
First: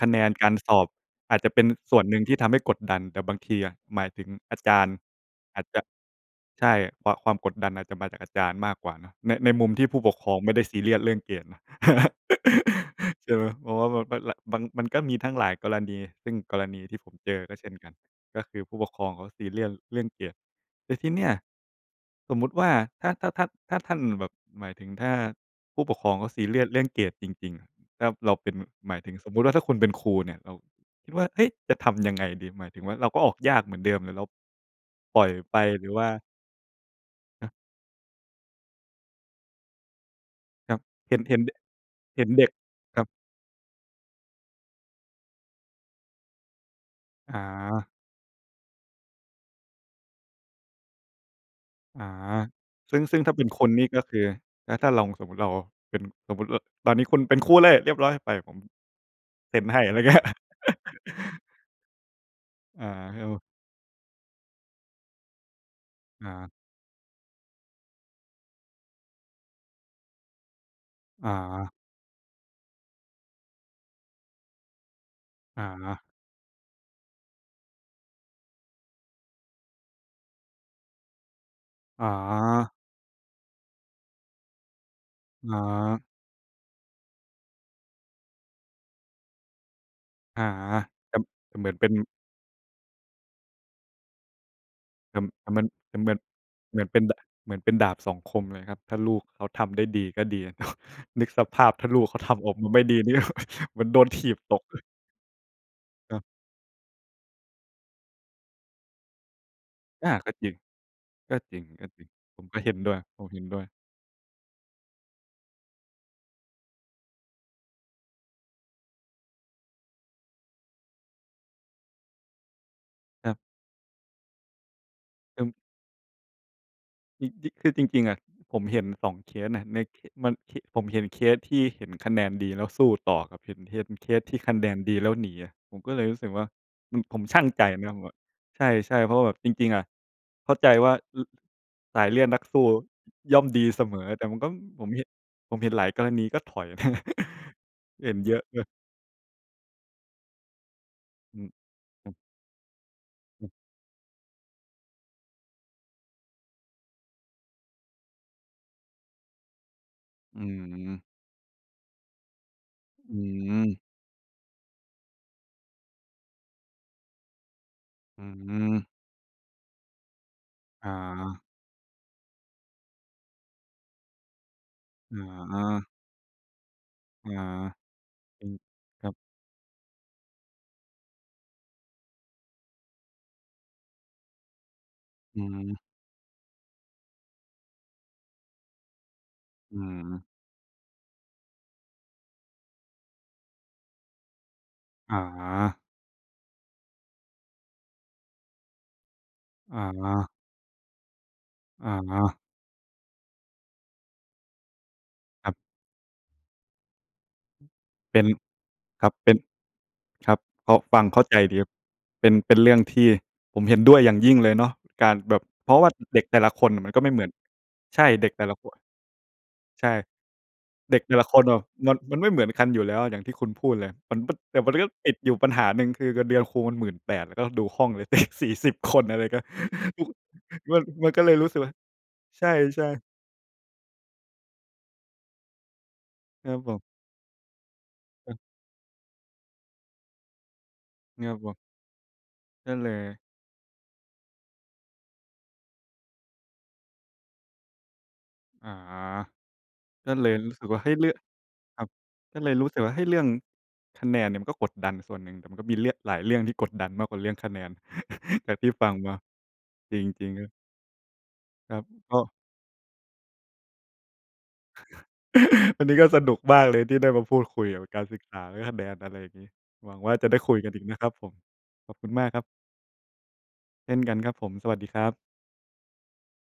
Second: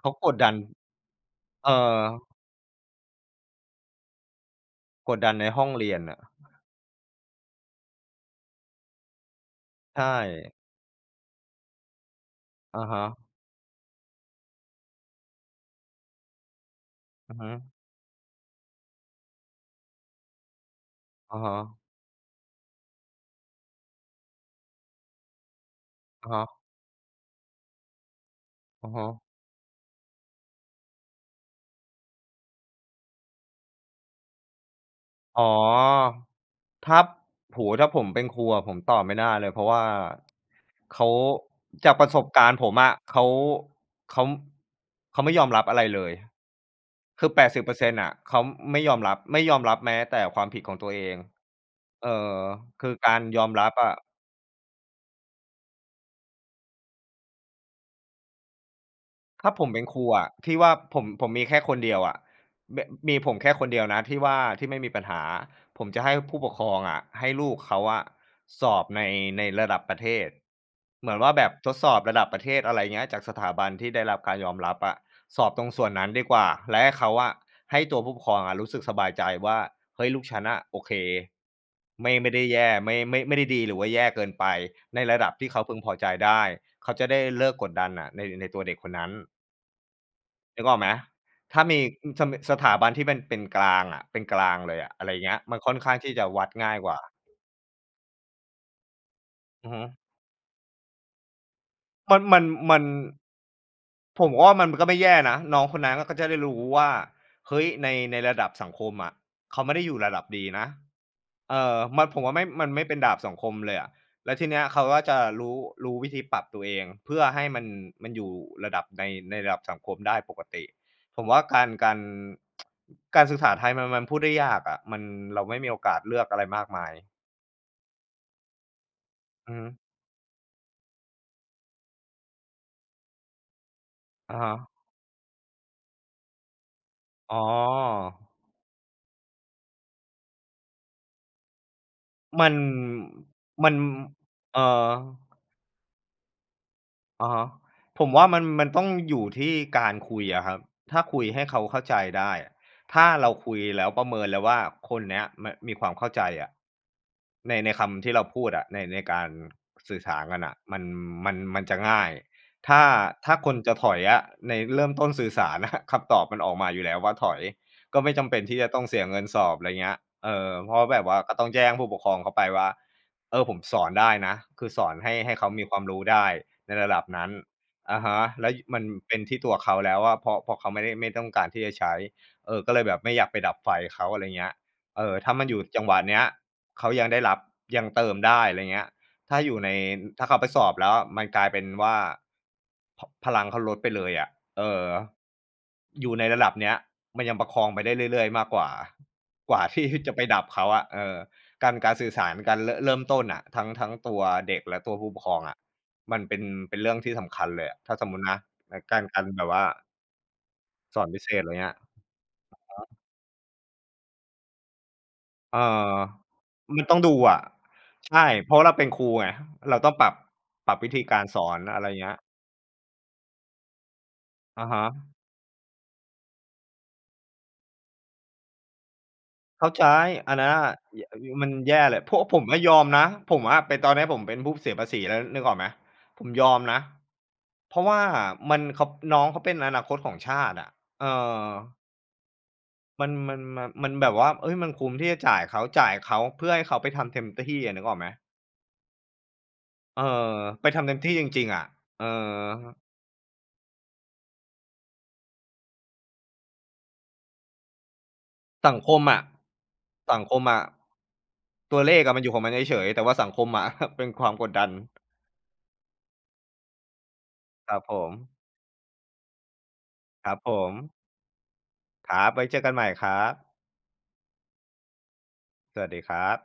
[SPEAKER 2] ค
[SPEAKER 1] เข
[SPEAKER 2] ะ
[SPEAKER 1] า
[SPEAKER 2] แน
[SPEAKER 1] ก
[SPEAKER 2] น
[SPEAKER 1] ด
[SPEAKER 2] ก
[SPEAKER 1] ด
[SPEAKER 2] า
[SPEAKER 1] ั
[SPEAKER 2] ร
[SPEAKER 1] น
[SPEAKER 2] สอบ อาจจะเป็
[SPEAKER 1] เ
[SPEAKER 2] น
[SPEAKER 1] อ
[SPEAKER 2] ส่
[SPEAKER 1] อ
[SPEAKER 2] วนหนึ่งที่ทำให้กดดัน แต่บางทีอะ หมายถึงอาจารย์
[SPEAKER 1] กดดันใน
[SPEAKER 2] อ
[SPEAKER 1] ห
[SPEAKER 2] า
[SPEAKER 1] ้
[SPEAKER 2] จ
[SPEAKER 1] อง
[SPEAKER 2] จะ
[SPEAKER 1] เรียนน่ะ
[SPEAKER 2] ใช่ ความ ความกดดันอาจจะมาจากอาจารย์มากกว่าเนาะ ใน ในมุมที่ผ
[SPEAKER 1] ใ
[SPEAKER 2] ู
[SPEAKER 1] ช
[SPEAKER 2] ้ปกครอง
[SPEAKER 1] ่
[SPEAKER 2] ไม่ได้ซีเรียสเรื่องเกรดเนาะ
[SPEAKER 1] อะฮะ
[SPEAKER 2] [laughs] ใช่ไหม? เพราะว่า [unintelligible] มันมีทั้งหลายกรณี ซึ่งกรณีที่ผมเ
[SPEAKER 1] อ
[SPEAKER 2] จ
[SPEAKER 1] ือ
[SPEAKER 2] อ
[SPEAKER 1] ฮึ
[SPEAKER 2] ก็เช่นกัน ก็คือ ผู้ปกครองเขาซีเรียสเรื่องเกรด แต่ที่เนี่ย
[SPEAKER 1] อะฮะ
[SPEAKER 2] สมมติว่า ถ้า ถ้า ถ้า ถ้าท่านแบบ หมายถึง ถ้าผู้ปกครองเข
[SPEAKER 1] อ
[SPEAKER 2] า
[SPEAKER 1] ะฮ
[SPEAKER 2] ซีเร
[SPEAKER 1] ะ
[SPEAKER 2] ียสเรื่องเกรดจริง ๆ แล้วเราเป็น
[SPEAKER 1] อะ
[SPEAKER 2] หมา
[SPEAKER 1] ฮ
[SPEAKER 2] ยถึง
[SPEAKER 1] ะ
[SPEAKER 2] สมมติ ถ้าคุณเป็นครูเนี่ย เราคิดว่า เฮ้ย! จะทำยังไงดี? หมายถึงว่า เราก็ออกยากเหมือนเดิม หรือเราปล่อย
[SPEAKER 1] อ๋อ
[SPEAKER 2] ไป หรือว่า
[SPEAKER 1] ถ้า
[SPEAKER 2] ฮะ
[SPEAKER 1] โอ้โฮ ถ้าผมเป็นครูอะผมตอบไม่ได้เลย เพราะว่า
[SPEAKER 2] ครับ
[SPEAKER 1] เขา
[SPEAKER 2] เห็น เห็น ด
[SPEAKER 1] จากประส
[SPEAKER 2] เห็
[SPEAKER 1] บ
[SPEAKER 2] น
[SPEAKER 1] ก
[SPEAKER 2] เด
[SPEAKER 1] า
[SPEAKER 2] ็
[SPEAKER 1] ร
[SPEAKER 2] ก
[SPEAKER 1] ณ์ผมอะ
[SPEAKER 2] ครับ
[SPEAKER 1] เขา เขา ม เขาไม่ยอมรับอะไรเลย คือ
[SPEAKER 2] อ
[SPEAKER 1] แปดสิบเปอร์เซ
[SPEAKER 2] า
[SPEAKER 1] ็นต์ น่ะ เขาไม่ยอมรับ ไม่ยอมรับแม้แต่ความผิดของตัวเอง
[SPEAKER 2] อ
[SPEAKER 1] เอ
[SPEAKER 2] า
[SPEAKER 1] อ คื
[SPEAKER 2] ซ
[SPEAKER 1] อ
[SPEAKER 2] ึ่ง
[SPEAKER 1] ก
[SPEAKER 2] ซ
[SPEAKER 1] า
[SPEAKER 2] ึ่
[SPEAKER 1] ร
[SPEAKER 2] งถ้าเ
[SPEAKER 1] ย
[SPEAKER 2] ป็
[SPEAKER 1] อ
[SPEAKER 2] น
[SPEAKER 1] ม
[SPEAKER 2] ค
[SPEAKER 1] รั
[SPEAKER 2] น
[SPEAKER 1] บ
[SPEAKER 2] นี
[SPEAKER 1] อ
[SPEAKER 2] ่
[SPEAKER 1] ะ
[SPEAKER 2] ก็คือ แล้วถ้าลองสมมติเราเป็น สมมติ อ ตอนนี้คุณเป็นครูเลย เรียบร้อยไป ผม
[SPEAKER 1] ถ้า
[SPEAKER 2] เซ็
[SPEAKER 1] ผ
[SPEAKER 2] น
[SPEAKER 1] ม
[SPEAKER 2] ให
[SPEAKER 1] เป
[SPEAKER 2] ้
[SPEAKER 1] ็น
[SPEAKER 2] ไ
[SPEAKER 1] ค
[SPEAKER 2] ร
[SPEAKER 1] รู
[SPEAKER 2] เงี้
[SPEAKER 1] อ
[SPEAKER 2] ย
[SPEAKER 1] ะ ที่ว่าผม ผม
[SPEAKER 2] [laughs]
[SPEAKER 1] มีแค่คนเดียวอะ บ
[SPEAKER 2] อา
[SPEAKER 1] มี
[SPEAKER 2] ครับ
[SPEAKER 1] ผ
[SPEAKER 2] ผ
[SPEAKER 1] ม
[SPEAKER 2] ม
[SPEAKER 1] แค่คนเดียวนะที่ว่า ที่ไม่มีปัญหาอะ ผมจะให้
[SPEAKER 2] อ
[SPEAKER 1] ผู้ป
[SPEAKER 2] า
[SPEAKER 1] กครองอะ ให้ลูกเขาอะสอบใน ในระดับประเทศ เหมือนว
[SPEAKER 2] อ
[SPEAKER 1] ่าแบบ
[SPEAKER 2] า
[SPEAKER 1] ทดสอบระดับประเทศ อะไรอย่างเงี้ย จากสถาบันที่ได้รับการยอมรับอะ สอบ
[SPEAKER 2] อ
[SPEAKER 1] ตรงส่วน
[SPEAKER 2] า
[SPEAKER 1] นั้นดีกว่า และให้เขาอะ ให้ตัวผู้ปกครองอะรู้สึกสบายใจว่า เฮ้ย! ลูกฉันน่ะโอเค
[SPEAKER 2] อ
[SPEAKER 1] ไม่ ไม่ได้แย่
[SPEAKER 2] า
[SPEAKER 1] ไม่ ไม่ ไม่ได้ดีหรือว่าแย่เกินไป ในระดับท
[SPEAKER 2] อ
[SPEAKER 1] ี่เขาพึงพอ
[SPEAKER 2] า
[SPEAKER 1] ใจได้ เขาจะได้เลิกกดดันน่ะ ใน ในตัวเด็กคนนั้น
[SPEAKER 2] อา
[SPEAKER 1] นึกออกไหม?
[SPEAKER 2] ครับ
[SPEAKER 1] ถ้
[SPEAKER 2] เ
[SPEAKER 1] า
[SPEAKER 2] หมือ
[SPEAKER 1] ม
[SPEAKER 2] น
[SPEAKER 1] ี
[SPEAKER 2] เป็น
[SPEAKER 1] อืม ส ม สถาบันที่มันเป็นกลางอะ เป็นกลางเลยอะ อะไร
[SPEAKER 2] แต่
[SPEAKER 1] เงี้ย
[SPEAKER 2] แต่
[SPEAKER 1] มัน
[SPEAKER 2] มัน
[SPEAKER 1] ค่อนข้
[SPEAKER 2] แต
[SPEAKER 1] าง
[SPEAKER 2] ่เห
[SPEAKER 1] ท
[SPEAKER 2] ม
[SPEAKER 1] ี
[SPEAKER 2] ื
[SPEAKER 1] ่
[SPEAKER 2] อน
[SPEAKER 1] จะวัดง่
[SPEAKER 2] เ
[SPEAKER 1] า
[SPEAKER 2] ห
[SPEAKER 1] ย
[SPEAKER 2] มือน
[SPEAKER 1] กว
[SPEAKER 2] เ
[SPEAKER 1] ่
[SPEAKER 2] ป
[SPEAKER 1] า
[SPEAKER 2] ็น ด เหมือนเป็นดาบ 2 คมเลยครับ ถ้าลูกเขาท
[SPEAKER 1] อือ
[SPEAKER 2] ำ
[SPEAKER 1] ฮ
[SPEAKER 2] ได้
[SPEAKER 1] ึ
[SPEAKER 2] ดี ก็ดี [chuckles] นึกสภาพถ้าลูกเ
[SPEAKER 1] ม
[SPEAKER 2] ข
[SPEAKER 1] ั
[SPEAKER 2] า
[SPEAKER 1] น
[SPEAKER 2] ท
[SPEAKER 1] มั
[SPEAKER 2] ำ
[SPEAKER 1] น
[SPEAKER 2] ออกมา
[SPEAKER 1] ม
[SPEAKER 2] ไม
[SPEAKER 1] ัน
[SPEAKER 2] ่ดี นี่ เหมือนโดนถ
[SPEAKER 1] ผม
[SPEAKER 2] ีบ
[SPEAKER 1] ก็ว่
[SPEAKER 2] ต
[SPEAKER 1] าม
[SPEAKER 2] ก
[SPEAKER 1] ันก็ไม่แย่นะ น้องคนนั้นอะเข
[SPEAKER 2] ค
[SPEAKER 1] า
[SPEAKER 2] รั
[SPEAKER 1] จ
[SPEAKER 2] บ
[SPEAKER 1] ะได้รู้ว่า เฮ้ย! ใน ในระดับสังคมอะ เขาไม่ได้อยู่
[SPEAKER 2] อ
[SPEAKER 1] ร
[SPEAKER 2] า
[SPEAKER 1] ะดับ
[SPEAKER 2] ก็
[SPEAKER 1] ดี
[SPEAKER 2] จริง
[SPEAKER 1] นะ
[SPEAKER 2] ก็
[SPEAKER 1] เ
[SPEAKER 2] จ
[SPEAKER 1] อ
[SPEAKER 2] ร
[SPEAKER 1] อ มั
[SPEAKER 2] ิ
[SPEAKER 1] น
[SPEAKER 2] ง
[SPEAKER 1] ผมว่า
[SPEAKER 2] ๆ ผ
[SPEAKER 1] ไม่
[SPEAKER 2] มก็
[SPEAKER 1] มั
[SPEAKER 2] เห
[SPEAKER 1] น
[SPEAKER 2] ็น
[SPEAKER 1] ไม่
[SPEAKER 2] ด้
[SPEAKER 1] เป
[SPEAKER 2] ว
[SPEAKER 1] ็
[SPEAKER 2] ย
[SPEAKER 1] นดาบ
[SPEAKER 2] ผม
[SPEAKER 1] 2
[SPEAKER 2] เห็
[SPEAKER 1] ค
[SPEAKER 2] น
[SPEAKER 1] ม
[SPEAKER 2] ด้วย
[SPEAKER 1] เลยอะ แล้วทีเนี้ยเขาก็จะรู้ รู้วิธีปรับตัวเอง เพื่อให้มัน มันอยู่ระดับใน ในระดับสังคมได้ปกติ ผมว่าการ การ [tsk] การ
[SPEAKER 2] คร
[SPEAKER 1] ศ
[SPEAKER 2] ั
[SPEAKER 1] ึ
[SPEAKER 2] บ
[SPEAKER 1] กษาไทยมัน มันพูดได้ยากอะ มัน เร
[SPEAKER 2] อ
[SPEAKER 1] า
[SPEAKER 2] ื
[SPEAKER 1] ไ
[SPEAKER 2] ม
[SPEAKER 1] ม่มีโอกาสเลือกอะไรมากมาย
[SPEAKER 2] จริง จ คือจริง ๆ อะ ผมเห็น 2 เค
[SPEAKER 1] อ
[SPEAKER 2] ส
[SPEAKER 1] ือ
[SPEAKER 2] น
[SPEAKER 1] ฮ
[SPEAKER 2] ่ะ
[SPEAKER 1] ึ
[SPEAKER 2] ใน ท มัน ท ผมเห็นเคสที่เห็นคะแนนดีแล้วสู้ต่อกับเห็น เห็นเคส เคส
[SPEAKER 1] อ
[SPEAKER 2] ที
[SPEAKER 1] ะ
[SPEAKER 2] ่
[SPEAKER 1] ฮ
[SPEAKER 2] คะแ
[SPEAKER 1] ะ
[SPEAKER 2] นนดีแล้วหนีอะ ผมก็เลยรู้สึกว่า มัน ผม
[SPEAKER 1] อ
[SPEAKER 2] ช
[SPEAKER 1] ๋อ
[SPEAKER 2] ั่งใจนะว่า ใช่ ๆ เพราะว่าแบบจริง ๆ อะ เข้าใจว่า อือ สายเลือดนัก
[SPEAKER 1] มั
[SPEAKER 2] ส
[SPEAKER 1] น
[SPEAKER 2] ู้ย่อมดี
[SPEAKER 1] มัน
[SPEAKER 2] เสมอ แต่มันก็
[SPEAKER 1] เออ
[SPEAKER 2] ผมเห็น ผมเห็นหลายกรณีก็ถอย
[SPEAKER 1] อะฮะ
[SPEAKER 2] [chuckles]
[SPEAKER 1] ผ
[SPEAKER 2] เห
[SPEAKER 1] ม
[SPEAKER 2] ็น
[SPEAKER 1] ว่า
[SPEAKER 2] เย
[SPEAKER 1] ม
[SPEAKER 2] อ
[SPEAKER 1] ั
[SPEAKER 2] ะ
[SPEAKER 1] น
[SPEAKER 2] เอ
[SPEAKER 1] ม
[SPEAKER 2] อ
[SPEAKER 1] ันต้องอยู่ที่การคุยอะครับ ถ้าคุย
[SPEAKER 2] อ
[SPEAKER 1] ให
[SPEAKER 2] ื
[SPEAKER 1] ้
[SPEAKER 2] อ
[SPEAKER 1] เขาเข้าใจ
[SPEAKER 2] ครับ
[SPEAKER 1] ได้อะ ถ้าเรา
[SPEAKER 2] อื
[SPEAKER 1] ค
[SPEAKER 2] ม
[SPEAKER 1] ุยแล้วประเมินแล้วว่า คนเนี้ย ม มีความเข้าใจอะ ใน ในคำที่เราพูดอะ ใน ในการสื่อสารกั
[SPEAKER 2] อ
[SPEAKER 1] น
[SPEAKER 2] ื
[SPEAKER 1] น่ะ มัน
[SPEAKER 2] อ
[SPEAKER 1] มัน มันจะง่าย ถ้า
[SPEAKER 2] อื
[SPEAKER 1] ถ้าคนจะ
[SPEAKER 2] อ
[SPEAKER 1] ถอยอะ ใน เริ่มต้นสื่อสาร น่ะ คำตอบมันออกมาอยู่แล้วว่าถอย ก็ไม่
[SPEAKER 2] อ
[SPEAKER 1] จ
[SPEAKER 2] ื
[SPEAKER 1] ำเป็นที่จะต้อ
[SPEAKER 2] อ
[SPEAKER 1] งเสียเงินสอบ อะไรเงี้ย เออ เพราะ
[SPEAKER 2] อ
[SPEAKER 1] แบบว่าก็
[SPEAKER 2] า
[SPEAKER 1] ต้องแจ้งผู้ปกครองเขาไปว่า เออ ผมสอนได้นะ คือสอนให
[SPEAKER 2] อ
[SPEAKER 1] ้ ให้เขามีความ
[SPEAKER 2] า
[SPEAKER 1] รู้ได้ในระดับนั
[SPEAKER 2] อ
[SPEAKER 1] ้น
[SPEAKER 2] า
[SPEAKER 1] อะฮะ
[SPEAKER 2] อ
[SPEAKER 1] แ
[SPEAKER 2] ื
[SPEAKER 1] ล้ว
[SPEAKER 2] ม
[SPEAKER 1] ย มัน
[SPEAKER 2] ครั
[SPEAKER 1] เป
[SPEAKER 2] บ
[SPEAKER 1] ็นที่ตัวเขาแล้วว่า เพราะ เพราะเขาไม่ได้ ไม่ต้องการที่จะใช้ เออ ก็เลยแบบไม่อยากไปดับไฟเขา อะไรเงี้ย เออ ถ้า
[SPEAKER 2] อื
[SPEAKER 1] มันอยู่
[SPEAKER 2] ม
[SPEAKER 1] จังหวะเนี้ย เขายังได้รับ ยังเติมได้ อะไรเงี้ย ถ้าอยู่ใน
[SPEAKER 2] อื
[SPEAKER 1] ถ้
[SPEAKER 2] ม
[SPEAKER 1] าเขาไปสอบแล้วอะมันกลายเป็นว่า พ พลังเขาลดไปเลยอะ เออ
[SPEAKER 2] อา
[SPEAKER 1] อยู่ในระดับเนี้ยมันยังประคองไปได้เรื่อย ๆ มากกว่า กว่า
[SPEAKER 2] อ
[SPEAKER 1] ที่ จะไป
[SPEAKER 2] า
[SPEAKER 1] ดับเขาอะ เออ การ
[SPEAKER 2] อ
[SPEAKER 1] การสื่อสาร
[SPEAKER 2] า
[SPEAKER 1] การ ร เริ่มต้นน่ะ ทั้ง ทั้งตัวเด็กและตัวผู้ปกครอง
[SPEAKER 2] ค
[SPEAKER 1] อ
[SPEAKER 2] รับ
[SPEAKER 1] ะ มันเป็น เป็นเรื่องที่สำคัญเลยอะ ถ้าสมม
[SPEAKER 2] เป็
[SPEAKER 1] ติ
[SPEAKER 2] น
[SPEAKER 1] นะ ก กา
[SPEAKER 2] ค
[SPEAKER 1] ร
[SPEAKER 2] รับ
[SPEAKER 1] การ
[SPEAKER 2] เป็น
[SPEAKER 1] แบบว่า
[SPEAKER 2] ครับ พอฟ
[SPEAKER 1] ส
[SPEAKER 2] ั
[SPEAKER 1] อ
[SPEAKER 2] ง
[SPEAKER 1] น
[SPEAKER 2] เ
[SPEAKER 1] พ
[SPEAKER 2] ข้
[SPEAKER 1] ิ
[SPEAKER 2] า
[SPEAKER 1] เศ
[SPEAKER 2] ใจ
[SPEAKER 1] ษ อะไร
[SPEAKER 2] ดีแ
[SPEAKER 1] เ
[SPEAKER 2] ล
[SPEAKER 1] ง
[SPEAKER 2] ้
[SPEAKER 1] ี้
[SPEAKER 2] ว
[SPEAKER 1] ย อะฮ
[SPEAKER 2] เป็น เป็นเรื่อง
[SPEAKER 1] ะ
[SPEAKER 2] ที่ผมเห็นด้วยอย่างยิ่งเลยเนาะ การแบบ
[SPEAKER 1] เออ
[SPEAKER 2] เพราะว่าเด็กแต่ละคนน
[SPEAKER 1] ม
[SPEAKER 2] ่
[SPEAKER 1] ั
[SPEAKER 2] ะ
[SPEAKER 1] น
[SPEAKER 2] มั
[SPEAKER 1] ต
[SPEAKER 2] น
[SPEAKER 1] ้อ
[SPEAKER 2] ก็
[SPEAKER 1] ง
[SPEAKER 2] ไม
[SPEAKER 1] ด
[SPEAKER 2] ่
[SPEAKER 1] ู
[SPEAKER 2] เหมือน
[SPEAKER 1] อะ
[SPEAKER 2] ใช่
[SPEAKER 1] ใช่
[SPEAKER 2] เด็กแต่
[SPEAKER 1] เพ
[SPEAKER 2] ล
[SPEAKER 1] รา
[SPEAKER 2] ะ
[SPEAKER 1] ะว่
[SPEAKER 2] ค
[SPEAKER 1] าเรา
[SPEAKER 2] น
[SPEAKER 1] เป็นครูไง เรา
[SPEAKER 2] ใช
[SPEAKER 1] ต้อ
[SPEAKER 2] ่
[SPEAKER 1] งปรับ ปรับวิ
[SPEAKER 2] เด
[SPEAKER 1] ธ
[SPEAKER 2] ็
[SPEAKER 1] ี
[SPEAKER 2] กแ
[SPEAKER 1] ก
[SPEAKER 2] ต่
[SPEAKER 1] า
[SPEAKER 2] ล
[SPEAKER 1] ร
[SPEAKER 2] ะค
[SPEAKER 1] ส
[SPEAKER 2] น
[SPEAKER 1] อ
[SPEAKER 2] แบ
[SPEAKER 1] น
[SPEAKER 2] บ
[SPEAKER 1] อะไร
[SPEAKER 2] มัน
[SPEAKER 1] เงี้
[SPEAKER 2] มั
[SPEAKER 1] ย
[SPEAKER 2] นไม่เหมือนกันอยู่แล้วอย่างที่คุณพูดเลย มันบึบ แต
[SPEAKER 1] อ
[SPEAKER 2] ่
[SPEAKER 1] ะ
[SPEAKER 2] มั
[SPEAKER 1] ฮ
[SPEAKER 2] น
[SPEAKER 1] ะ
[SPEAKER 2] ก็ติดอยู่ปัญหาหนึ่ง คือเงินเดือนครูมัน 18,000 ก็ดูห้องสิ เด็ก 40 คน อะไรก็
[SPEAKER 1] เข้าใจ
[SPEAKER 2] [chuckles]
[SPEAKER 1] อันเนี้ย
[SPEAKER 2] มัน
[SPEAKER 1] ย
[SPEAKER 2] มัน
[SPEAKER 1] อ
[SPEAKER 2] ก็
[SPEAKER 1] ย
[SPEAKER 2] เลยร
[SPEAKER 1] มั
[SPEAKER 2] ู้
[SPEAKER 1] น
[SPEAKER 2] สึกว่
[SPEAKER 1] แ
[SPEAKER 2] า
[SPEAKER 1] ย่แหละ เพราะผ
[SPEAKER 2] ใ
[SPEAKER 1] ม
[SPEAKER 2] ช
[SPEAKER 1] ก็ยอม
[SPEAKER 2] ่
[SPEAKER 1] น
[SPEAKER 2] ๆ
[SPEAKER 1] ะ ผมอะเป็น ตอนเนี้ยผมเป็นผู้เสียภาษีแล้ว นึกออกไหม? ผมย
[SPEAKER 2] คร
[SPEAKER 1] อ
[SPEAKER 2] ั
[SPEAKER 1] ม
[SPEAKER 2] บผ
[SPEAKER 1] น
[SPEAKER 2] ม
[SPEAKER 1] ะ เพราะว่า
[SPEAKER 2] อืม
[SPEAKER 1] มัน เขา น้องเขาเป็นอนาคตของชาติอะ เออ
[SPEAKER 2] [unintelligible] ก็เล
[SPEAKER 1] ม
[SPEAKER 2] ย
[SPEAKER 1] ัน มัน มัน มันแบบว่า เฮ้ย! มันคุ้มที่จะจ่ายเขา จ่ายเขาเพื่อให้เขาไปทำเต็มที่อะ นึกออกไหม?
[SPEAKER 2] อา
[SPEAKER 1] เออ
[SPEAKER 2] ก็เลยรู้ส
[SPEAKER 1] ไ
[SPEAKER 2] ึ
[SPEAKER 1] ป
[SPEAKER 2] กว
[SPEAKER 1] ท
[SPEAKER 2] ่า เ
[SPEAKER 1] ำ
[SPEAKER 2] ฮ
[SPEAKER 1] เ
[SPEAKER 2] ้
[SPEAKER 1] ต็
[SPEAKER 2] ย!
[SPEAKER 1] ม
[SPEAKER 2] เร
[SPEAKER 1] ที
[SPEAKER 2] ื่อ
[SPEAKER 1] ่
[SPEAKER 2] ง
[SPEAKER 1] จริง ๆ อะ
[SPEAKER 2] ครับ
[SPEAKER 1] เออ
[SPEAKER 2] ก็เลยรู้สึกว่า เฮ้ย! เรื่องคะแนนเนี่ย มันก็กดดันส่วนหนึ่ง แต่มันก็มีเรื่องหลายเรื่องที่กดดันมากกว่าเรื่องคะแนน [chuckles] จากที
[SPEAKER 1] ส
[SPEAKER 2] ่
[SPEAKER 1] ัง
[SPEAKER 2] ฟั
[SPEAKER 1] ค
[SPEAKER 2] ง
[SPEAKER 1] ม
[SPEAKER 2] ม
[SPEAKER 1] อ
[SPEAKER 2] า
[SPEAKER 1] ะ
[SPEAKER 2] จริง
[SPEAKER 1] สั
[SPEAKER 2] จ
[SPEAKER 1] ง
[SPEAKER 2] ริง
[SPEAKER 1] ค
[SPEAKER 2] ค
[SPEAKER 1] ม
[SPEAKER 2] รับ
[SPEAKER 1] อะ
[SPEAKER 2] คร
[SPEAKER 1] ต
[SPEAKER 2] ั
[SPEAKER 1] ัว
[SPEAKER 2] บ
[SPEAKER 1] เลขอ
[SPEAKER 2] ก
[SPEAKER 1] ะ
[SPEAKER 2] ็
[SPEAKER 1] มันอยู่ของมันเฉย ๆ แต่ว่าสังคมอะ [chuckles] เป็นความกดดัน
[SPEAKER 2] [laughs] วันนี้ก็สนุกมากเลยที่ได้มาพูดคุย
[SPEAKER 1] ค
[SPEAKER 2] เก
[SPEAKER 1] ร
[SPEAKER 2] ี
[SPEAKER 1] ั
[SPEAKER 2] ่ย
[SPEAKER 1] บ
[SPEAKER 2] วกับ
[SPEAKER 1] ผ
[SPEAKER 2] การศึก
[SPEAKER 1] ม
[SPEAKER 2] ษา เรื่องคะแนน อะไรอย่างงี้ หวังว่าจะ
[SPEAKER 1] ค
[SPEAKER 2] ไ
[SPEAKER 1] ร
[SPEAKER 2] ด
[SPEAKER 1] ั
[SPEAKER 2] ้
[SPEAKER 1] บ
[SPEAKER 2] ค
[SPEAKER 1] ผ
[SPEAKER 2] ุยกันอีก
[SPEAKER 1] ม
[SPEAKER 2] นะครับผม ขอบคุ
[SPEAKER 1] ค
[SPEAKER 2] ณ
[SPEAKER 1] ร
[SPEAKER 2] ม
[SPEAKER 1] ั
[SPEAKER 2] าก
[SPEAKER 1] บ
[SPEAKER 2] ค
[SPEAKER 1] ไ
[SPEAKER 2] ร
[SPEAKER 1] ว
[SPEAKER 2] ับ
[SPEAKER 1] ้เจอกันใหม่ครับ
[SPEAKER 2] เช่นกันครับผม สวัสดีครับ
[SPEAKER 1] สวัสดีครับ